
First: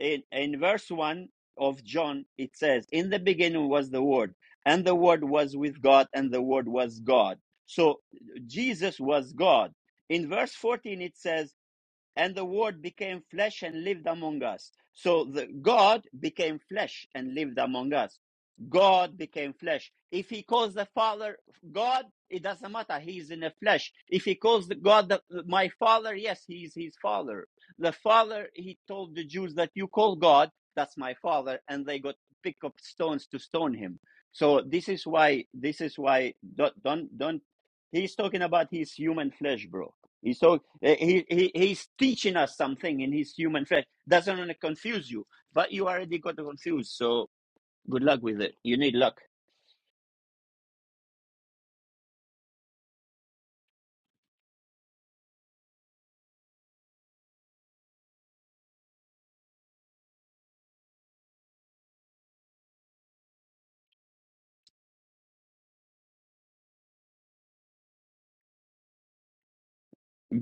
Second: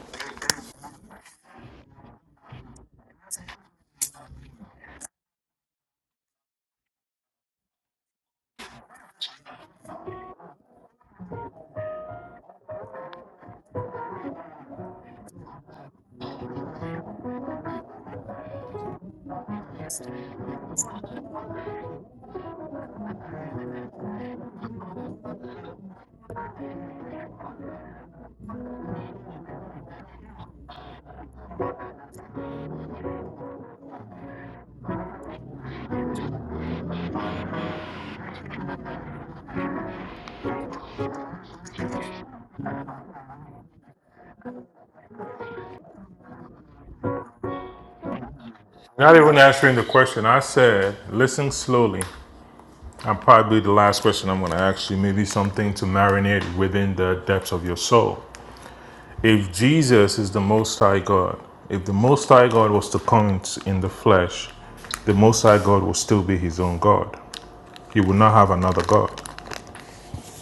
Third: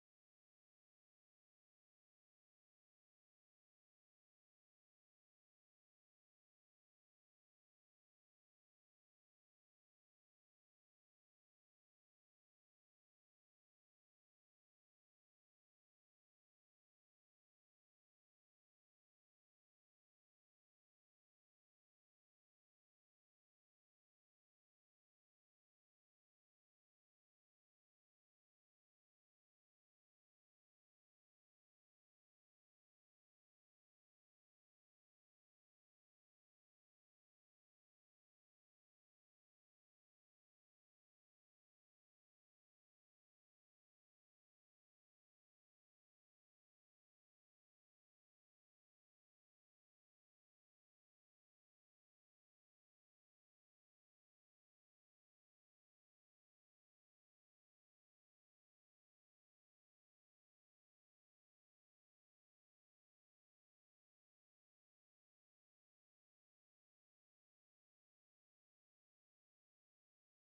A: in, in verse one of John, it says, in the beginning was the word and the word was with God and the word was God. So Jesus was God. In verse 14, it says, and the word became flesh and lived among us so the god became flesh and lived among us god became flesh if he calls the father god it doesn't matter he is in the flesh if he calls the god the, my father yes he is his father the father he told the jews that you call god that's my father and they got pick up stones to stone him so this is why this is why don't don't, don't he's talking about his human flesh bro He's talking. Eh, He, he, he's teaching us something in his human flesh. Doesn't want to confuse you, but you already got confused. So good luck with it. You need
C: Not
A: luck.
C: even answering the question. I said, listen slowly. I'm probably the last question I'm going to ask you, maybe something to marinate within the depths of your soul. if Jesus is the Most High God, if the Most High God was to come in the flesh, the Most High God will still be his own God. He will not have another God.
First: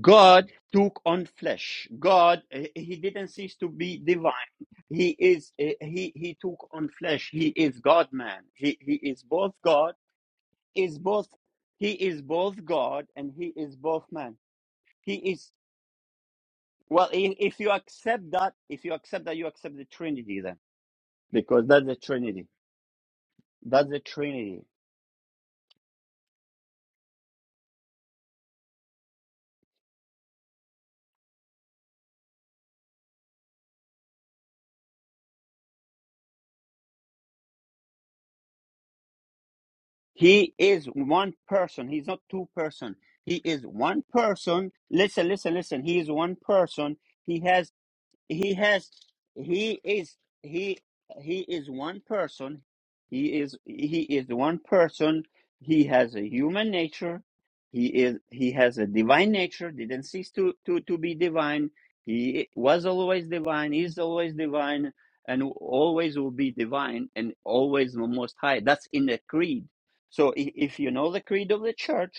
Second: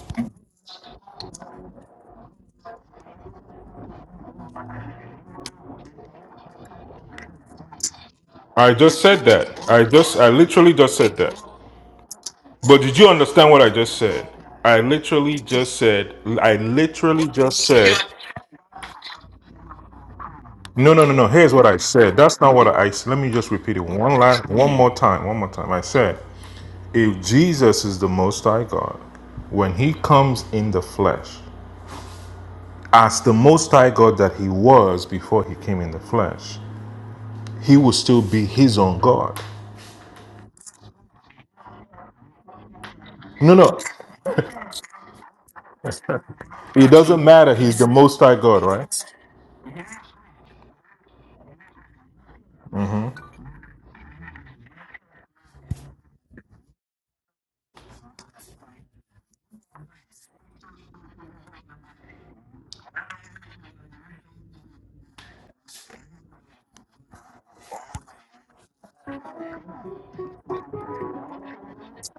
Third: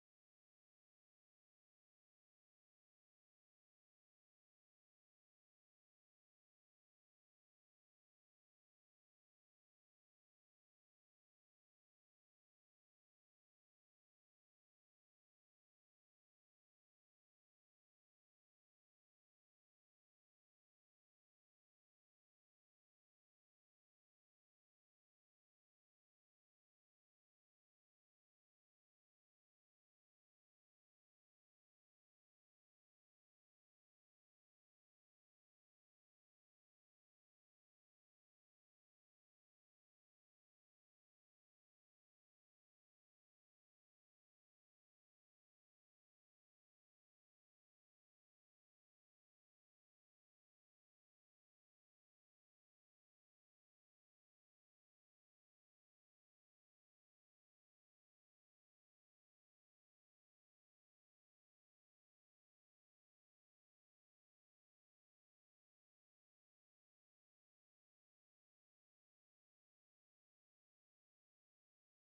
A: God took on flesh. God, eh, he didn't cease to be divine. He is, eh, he, he took on flesh. He is God man.
C: I
A: He, he
C: just said
A: is both
C: that. I
A: God,
C: just, I literally
A: is
C: just said
A: both,
C: that.
A: he is both
C: But did
A: God
C: you
A: and he
C: understand what I
A: is
C: just
A: both
C: said?
A: man.
C: I
A: He
C: literally
A: is,
C: just said, I
A: well,
C: literally
A: i- if
C: just
A: you
C: said,
A: accept that, if you accept that, you accept the Trinity then,
C: no, no, no, no. Here's
A: because
C: what I
A: that's the
C: said. That's
A: Trinity.
C: not what I, said. let me just repeat it
A: That's the
C: one last,
A: Trinity
C: one more time, one more time. I said, if Jesus is the Most High God, when he comes in the flesh, as the Most High God that He was before He came in the flesh, He will still be His own God.
A: He is one person. He's not two person. He
C: No,
A: is
C: no,
A: one person. Listen, listen, listen. He is one
C: it
A: person.
C: doesn't
A: He
C: matter.
A: has
C: He's the Most High
A: he
C: God,
A: has
C: right?
A: he is he he is one person he is he is one person he has a human nature he is he has a divine nature didn't cease to to to be divine he was always divine is always divine and always will be divine and always the most high that's in the creed so i- if you know the creed of the church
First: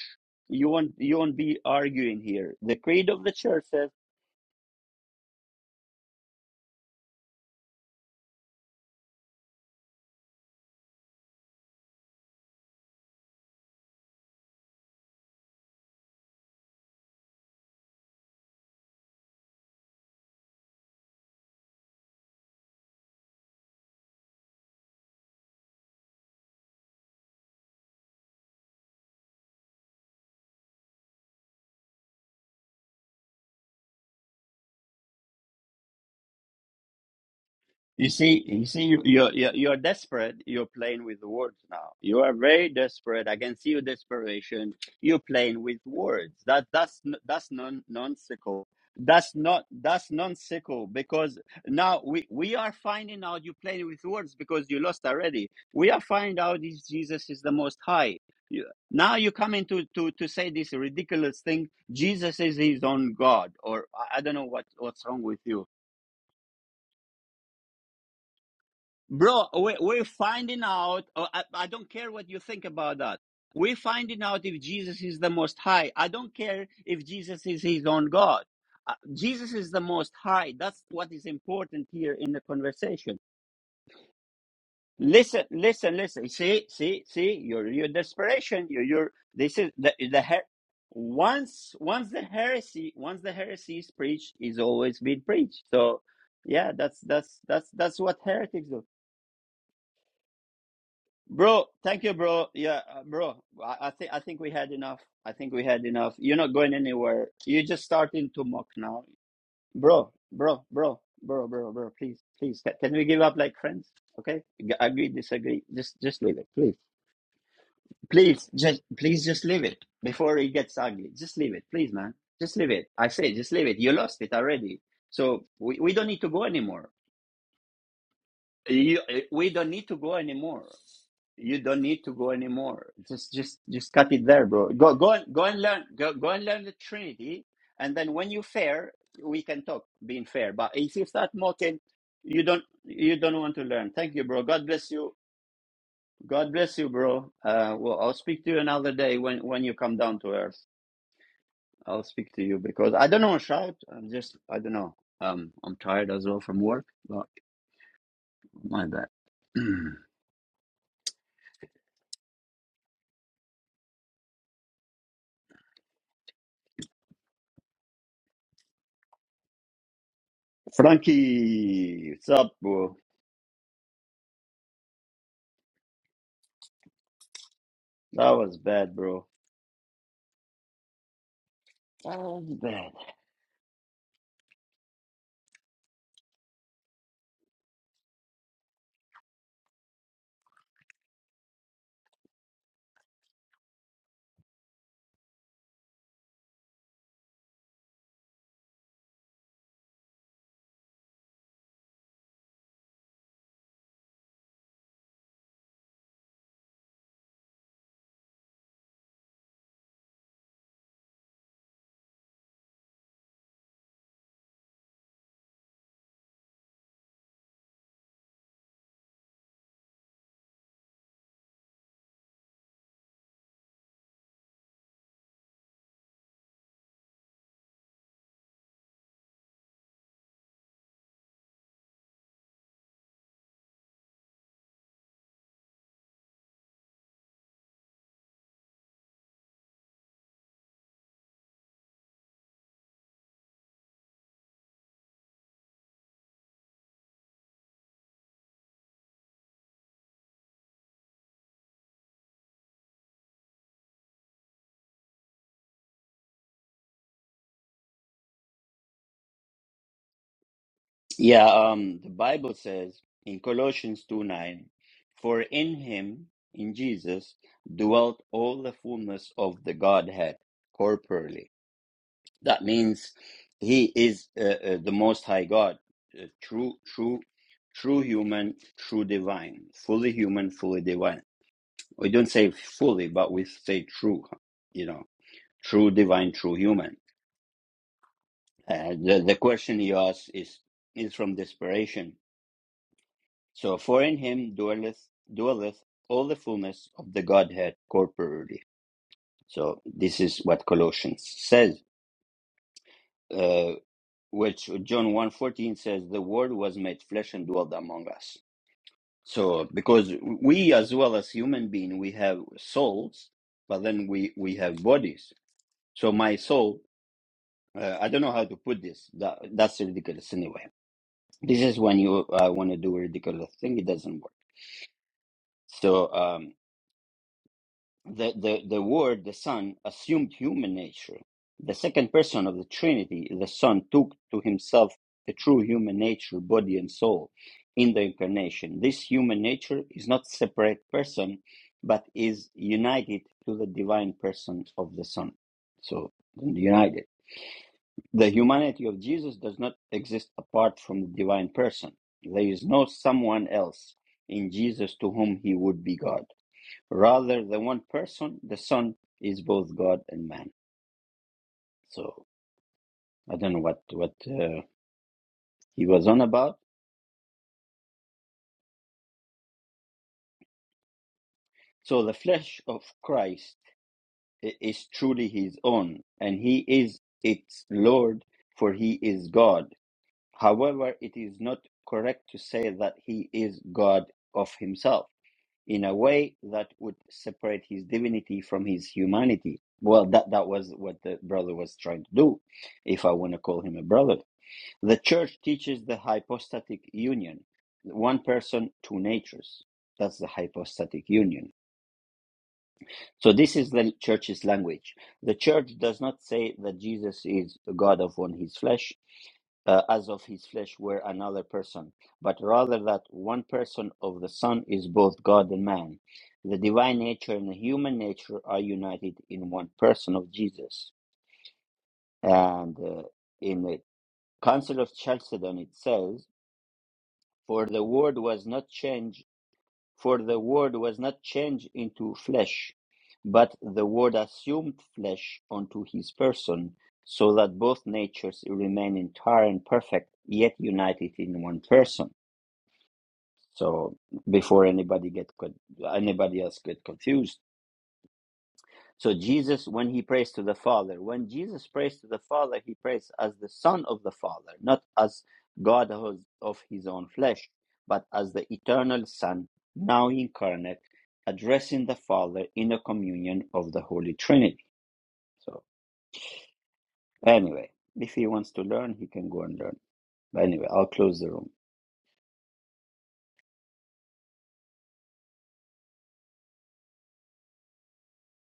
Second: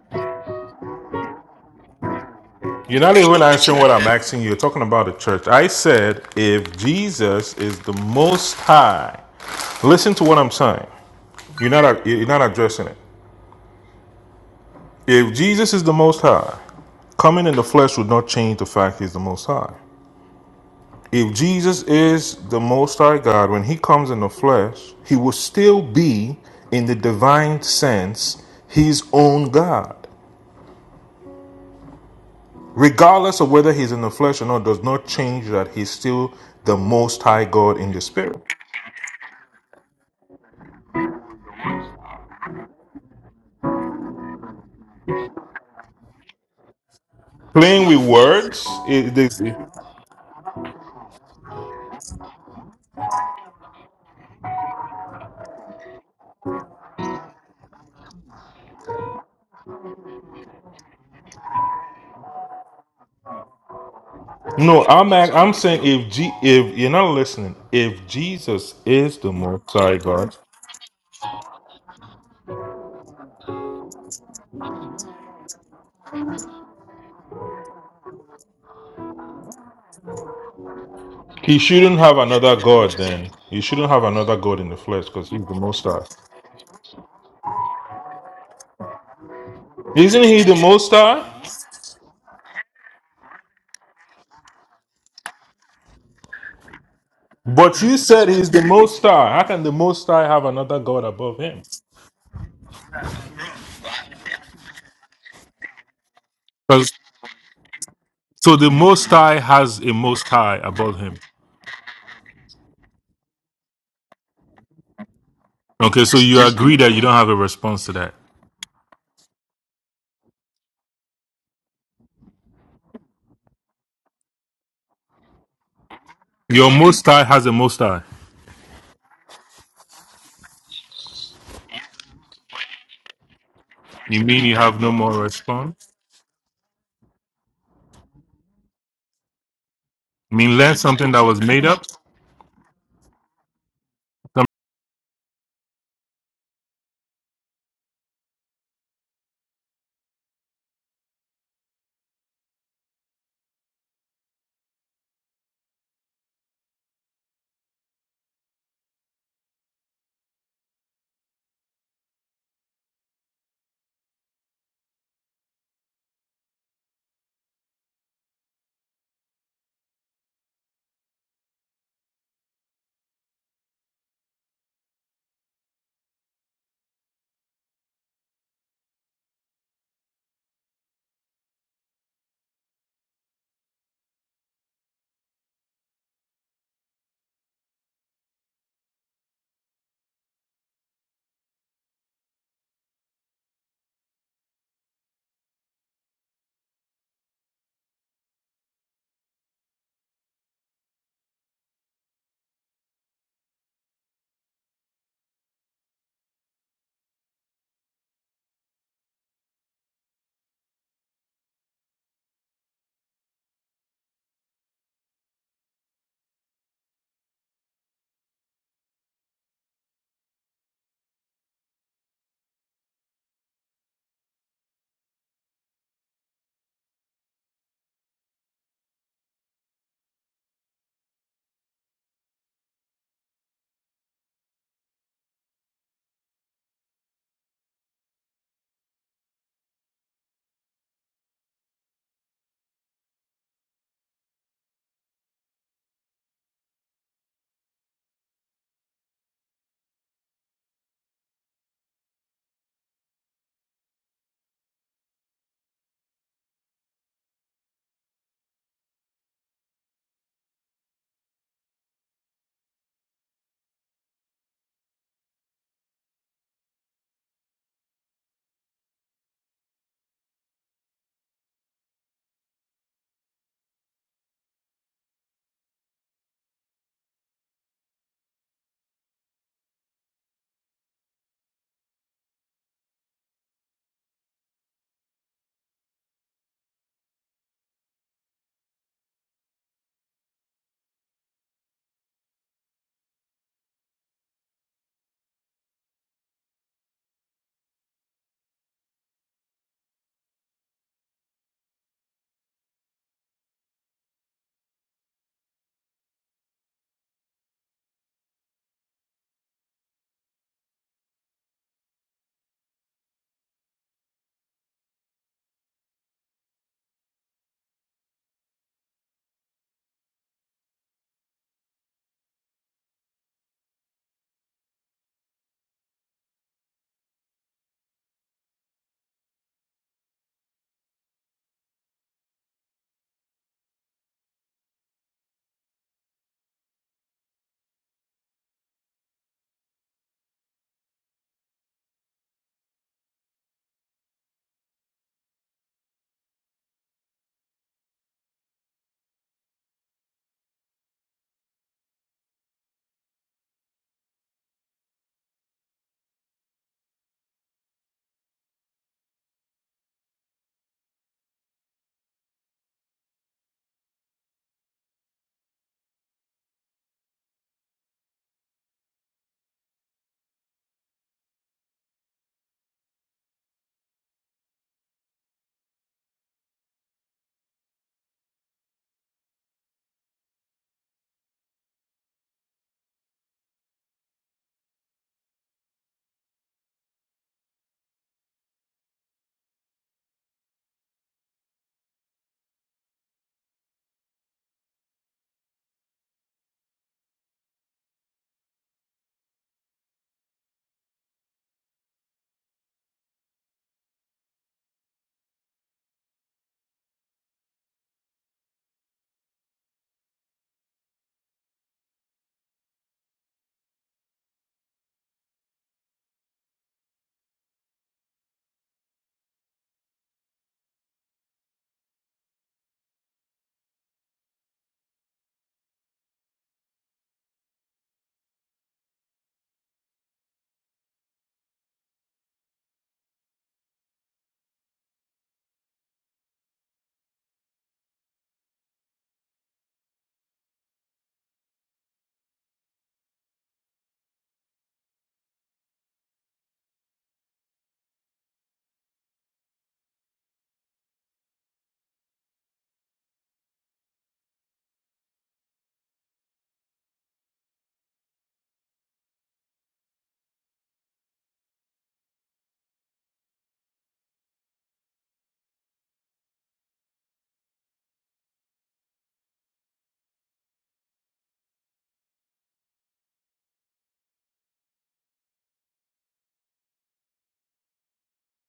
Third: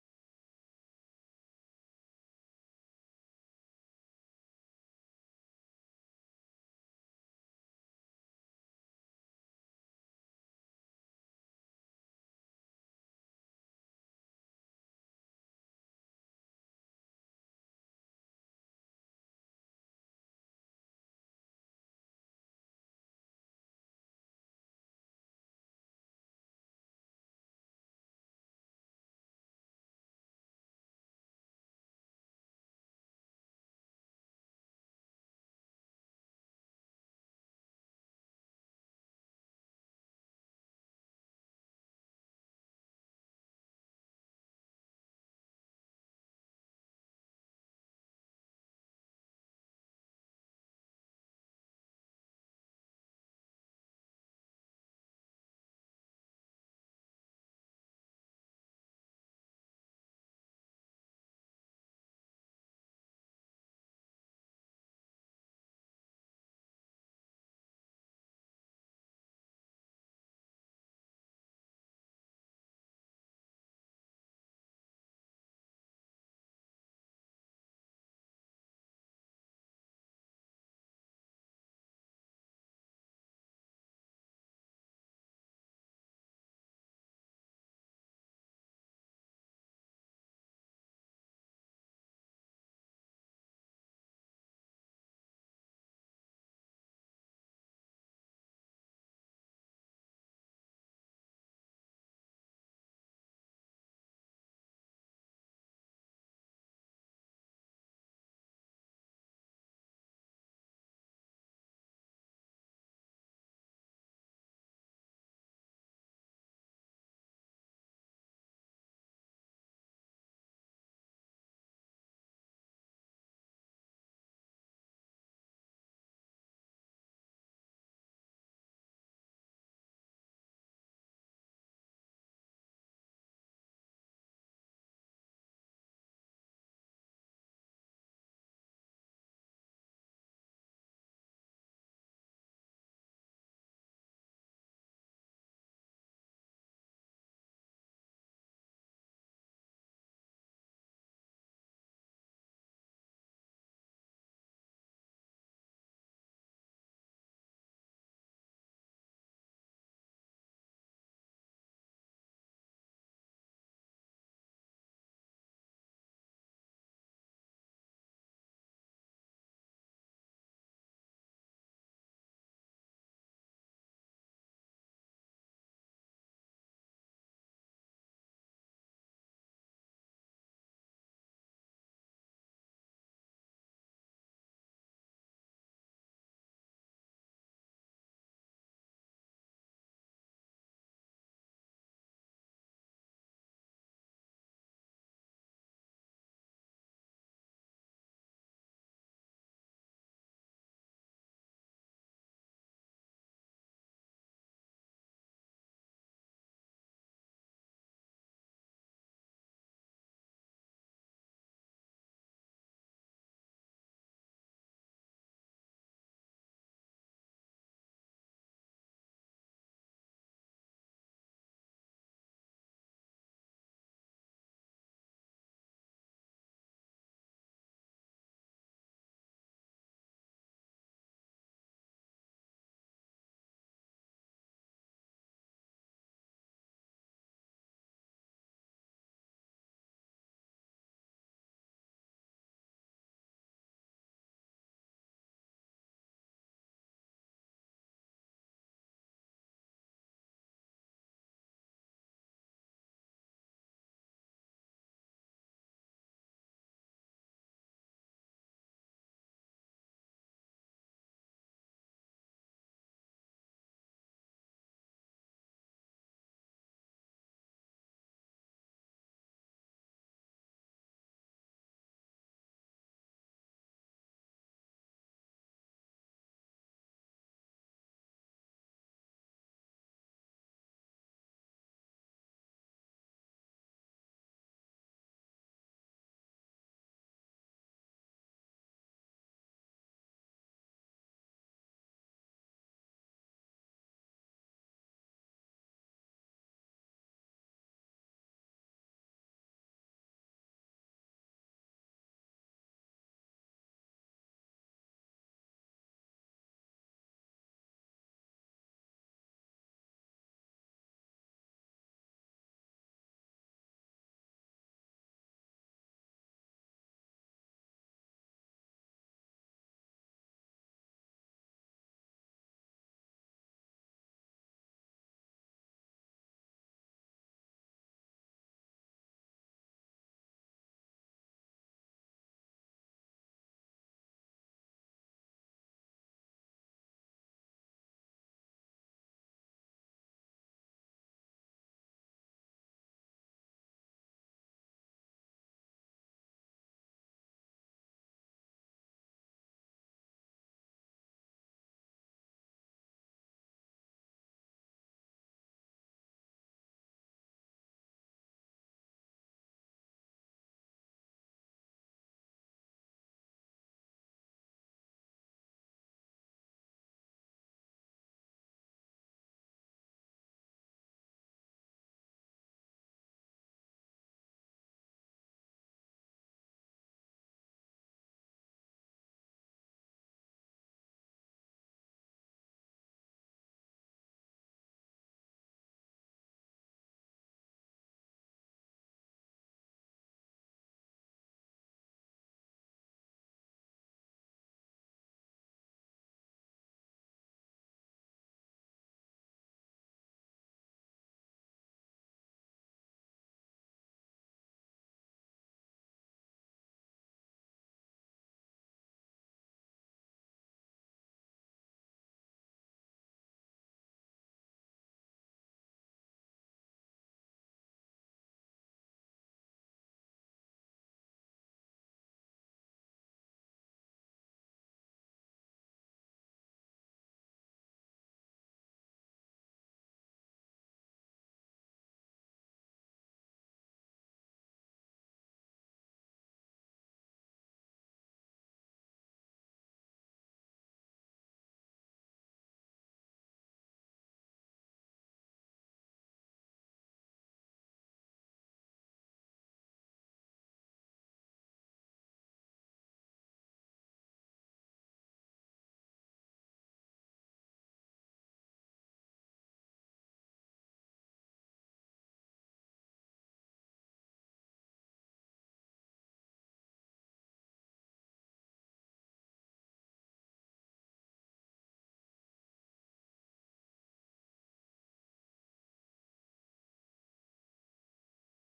A: you won't you won't be arguing here the
C: You're
A: creed
C: not
A: of the
C: even
A: church
C: answering
A: says
C: what I'm asking you. You're talking about the church. I said, if Jesus is the Most High, listen to what I'm saying. You're not you're not addressing it. If Jesus is the Most High, coming in the flesh would not change the fact He's the Most High. If Jesus is the Most High God, when He comes in the flesh, He will still be, in the divine sense, His own God. Regardless of whether He's in the flesh or not, does not change that He's still the Most High God in the
A: You
C: Spirit.
A: see, you see, you, you're, you're you're desperate. You're playing with words now. You are very desperate. I can see your desperation. You're playing with words. That that's n- that's non
C: Playing with words,
A: nonsensical.
C: it,
A: That's
C: this,
A: not that's nonsensical because now we we are finding out you're playing with words because you lost already. We are finding out is Jesus is the Most High. You, now you're coming to to to say this ridiculous thing. Jesus is his own God, or I I don't know what
C: no,
A: what's
C: I'm
A: wrong
C: act-
A: with
C: I'm
A: you
C: saying if G, if you're not listening, if Jesus is the
A: Bro,
C: Most
A: we,
C: High
A: we're
C: God,
A: finding out. uh, I, I don't care what you think about that. We're finding out if Jesus is the Most High. I don't care if Jesus is his own God. Uh, Jesus is the Most High. That's what is
C: He
A: important
C: shouldn't have
A: here in the
C: another God.
A: conversation.
C: Then He shouldn't have another God in the flesh because He's
A: Listen,
C: the Most
A: listen,
C: High.
A: listen. See, see, see. Your your desperation. Your your. This is the the
C: Isn't he
A: her-
C: the Most High?
A: once once the heresy once the heresy is preached is always being preached. So yeah, that's that's that's
C: But you
A: that's what
C: said he's the
A: heretics do.
C: Most High. How can the Most High have another God above him?
A: Bro, thank you, bro. Yeah, uh, bro. I, I think I think we had enough. I think we had enough. You're not going
C: 'Cause-
A: anywhere. You're just starting to
C: So
A: mock
C: the
A: now,
C: Most High has a
A: bro,
C: Most High
A: bro,
C: above
A: bro,
C: him.
A: bro, bro, bro. Please, please. Ca- Can we give up like friends? Okay, G- agree, disagree. Just,
C: Okay, so
A: just leave
C: you
A: it, please,
C: agree that you don't have a response to that.
A: please. Just, please, just leave it before it gets ugly. Just leave it, please, man. Just leave it. I say, just leave it. You lost it already, so we, we don't need to go
C: Your
A: anymore.
C: Most High has a Most High.
A: You, eh, we don't need to go anymore. You don't need to go anymore. Just, just, just cut
C: You
A: it
C: mean
A: there,
C: you
A: bro.
C: have no
A: Go, go,
C: more
A: and go and
C: response?
A: learn. Go, go and learn the Trinity, and then when you fair, we can talk. Being
C: I
A: fair,
C: mean,
A: but
C: learn
A: if you
C: something that
A: start
C: was made
A: mocking,
C: up?
A: you don't, you don't want to learn. Thank you, bro. God bless you. God bless you, bro. Uh, well, I'll speak to you another day when when you come down to earth. I'll speak to you because I don't know. Shout. I'm just, I don't know. Um, I'm tired as well from work, but my bad. Frankie, what's up, bro? That was bad, bro. That was bad. Yeah, um, the Bible says in Colossians 2 9, for in him, in Jesus, dwelt all the fullness of the Godhead corporally. That means he is uh, uh, the Most High God, uh, true, true, true human, true divine, fully human, fully divine. We don't say fully, but we say true, you know, true divine, true human Uh, the, the question you ask is, is from desperation. So, for in him dwelleth, dwelleth all the fullness of the Godhead corporally. So, this is what Colossians says, uh, which John one fourteen says, the word was made flesh and dwelled among us. So, because we as well as human being, we have souls, but then we, we have bodies. So, my soul, uh, I don't know how to put this. That, that's ridiculous anyway This is when you uh, want to do a ridiculous thing. It doesn't work. So um, the, the the word, the Son, assumed human nature. The second person of the Trinity, the Son, took to himself the true human nature, body and soul, in the incarnation. This human nature is not separate person, but is united to the divine person of the Son. So united. The humanity of Jesus does not exist apart from the divine person. There is no someone else in Jesus to whom he would be God. Rather, the one person, the Son, is both God and man. So I don't know what what uh, he was on about. So the flesh of Christ is truly his own, and he is its Lord, for he is God. However, it is not correct to say that he is God of himself in a way that would separate his divinity from his humanity. Well, that, that was what the brother was trying to do, if I want to call him a brother. The church teaches the hypostatic union, one person, two natures. That's the hypostatic union. So, this is the church's language. The church does not say that Jesus is God of one, his flesh uh, as of his flesh were another person, but rather that one person of the Son is both God and man. The divine nature and the human nature are united in one person of Jesus. And uh, in the Council of Chalcedon, it says, "For the Word was not changed, for the Word was not changed into flesh, but the Word assumed flesh unto His person." So that both natures remain entire and perfect, yet united in one person So before anybody get con- anybody else get confused. So Jesus, when he prays to the Father, when Jesus prays to the Father, he prays as the Son of the Father, not as God of of his own flesh, but as the eternal Son, now incarnate, addressing the Father in a communion of the Holy Trinity. So anyway, if he wants to learn, he can go and learn. But anyway, I'll close the room.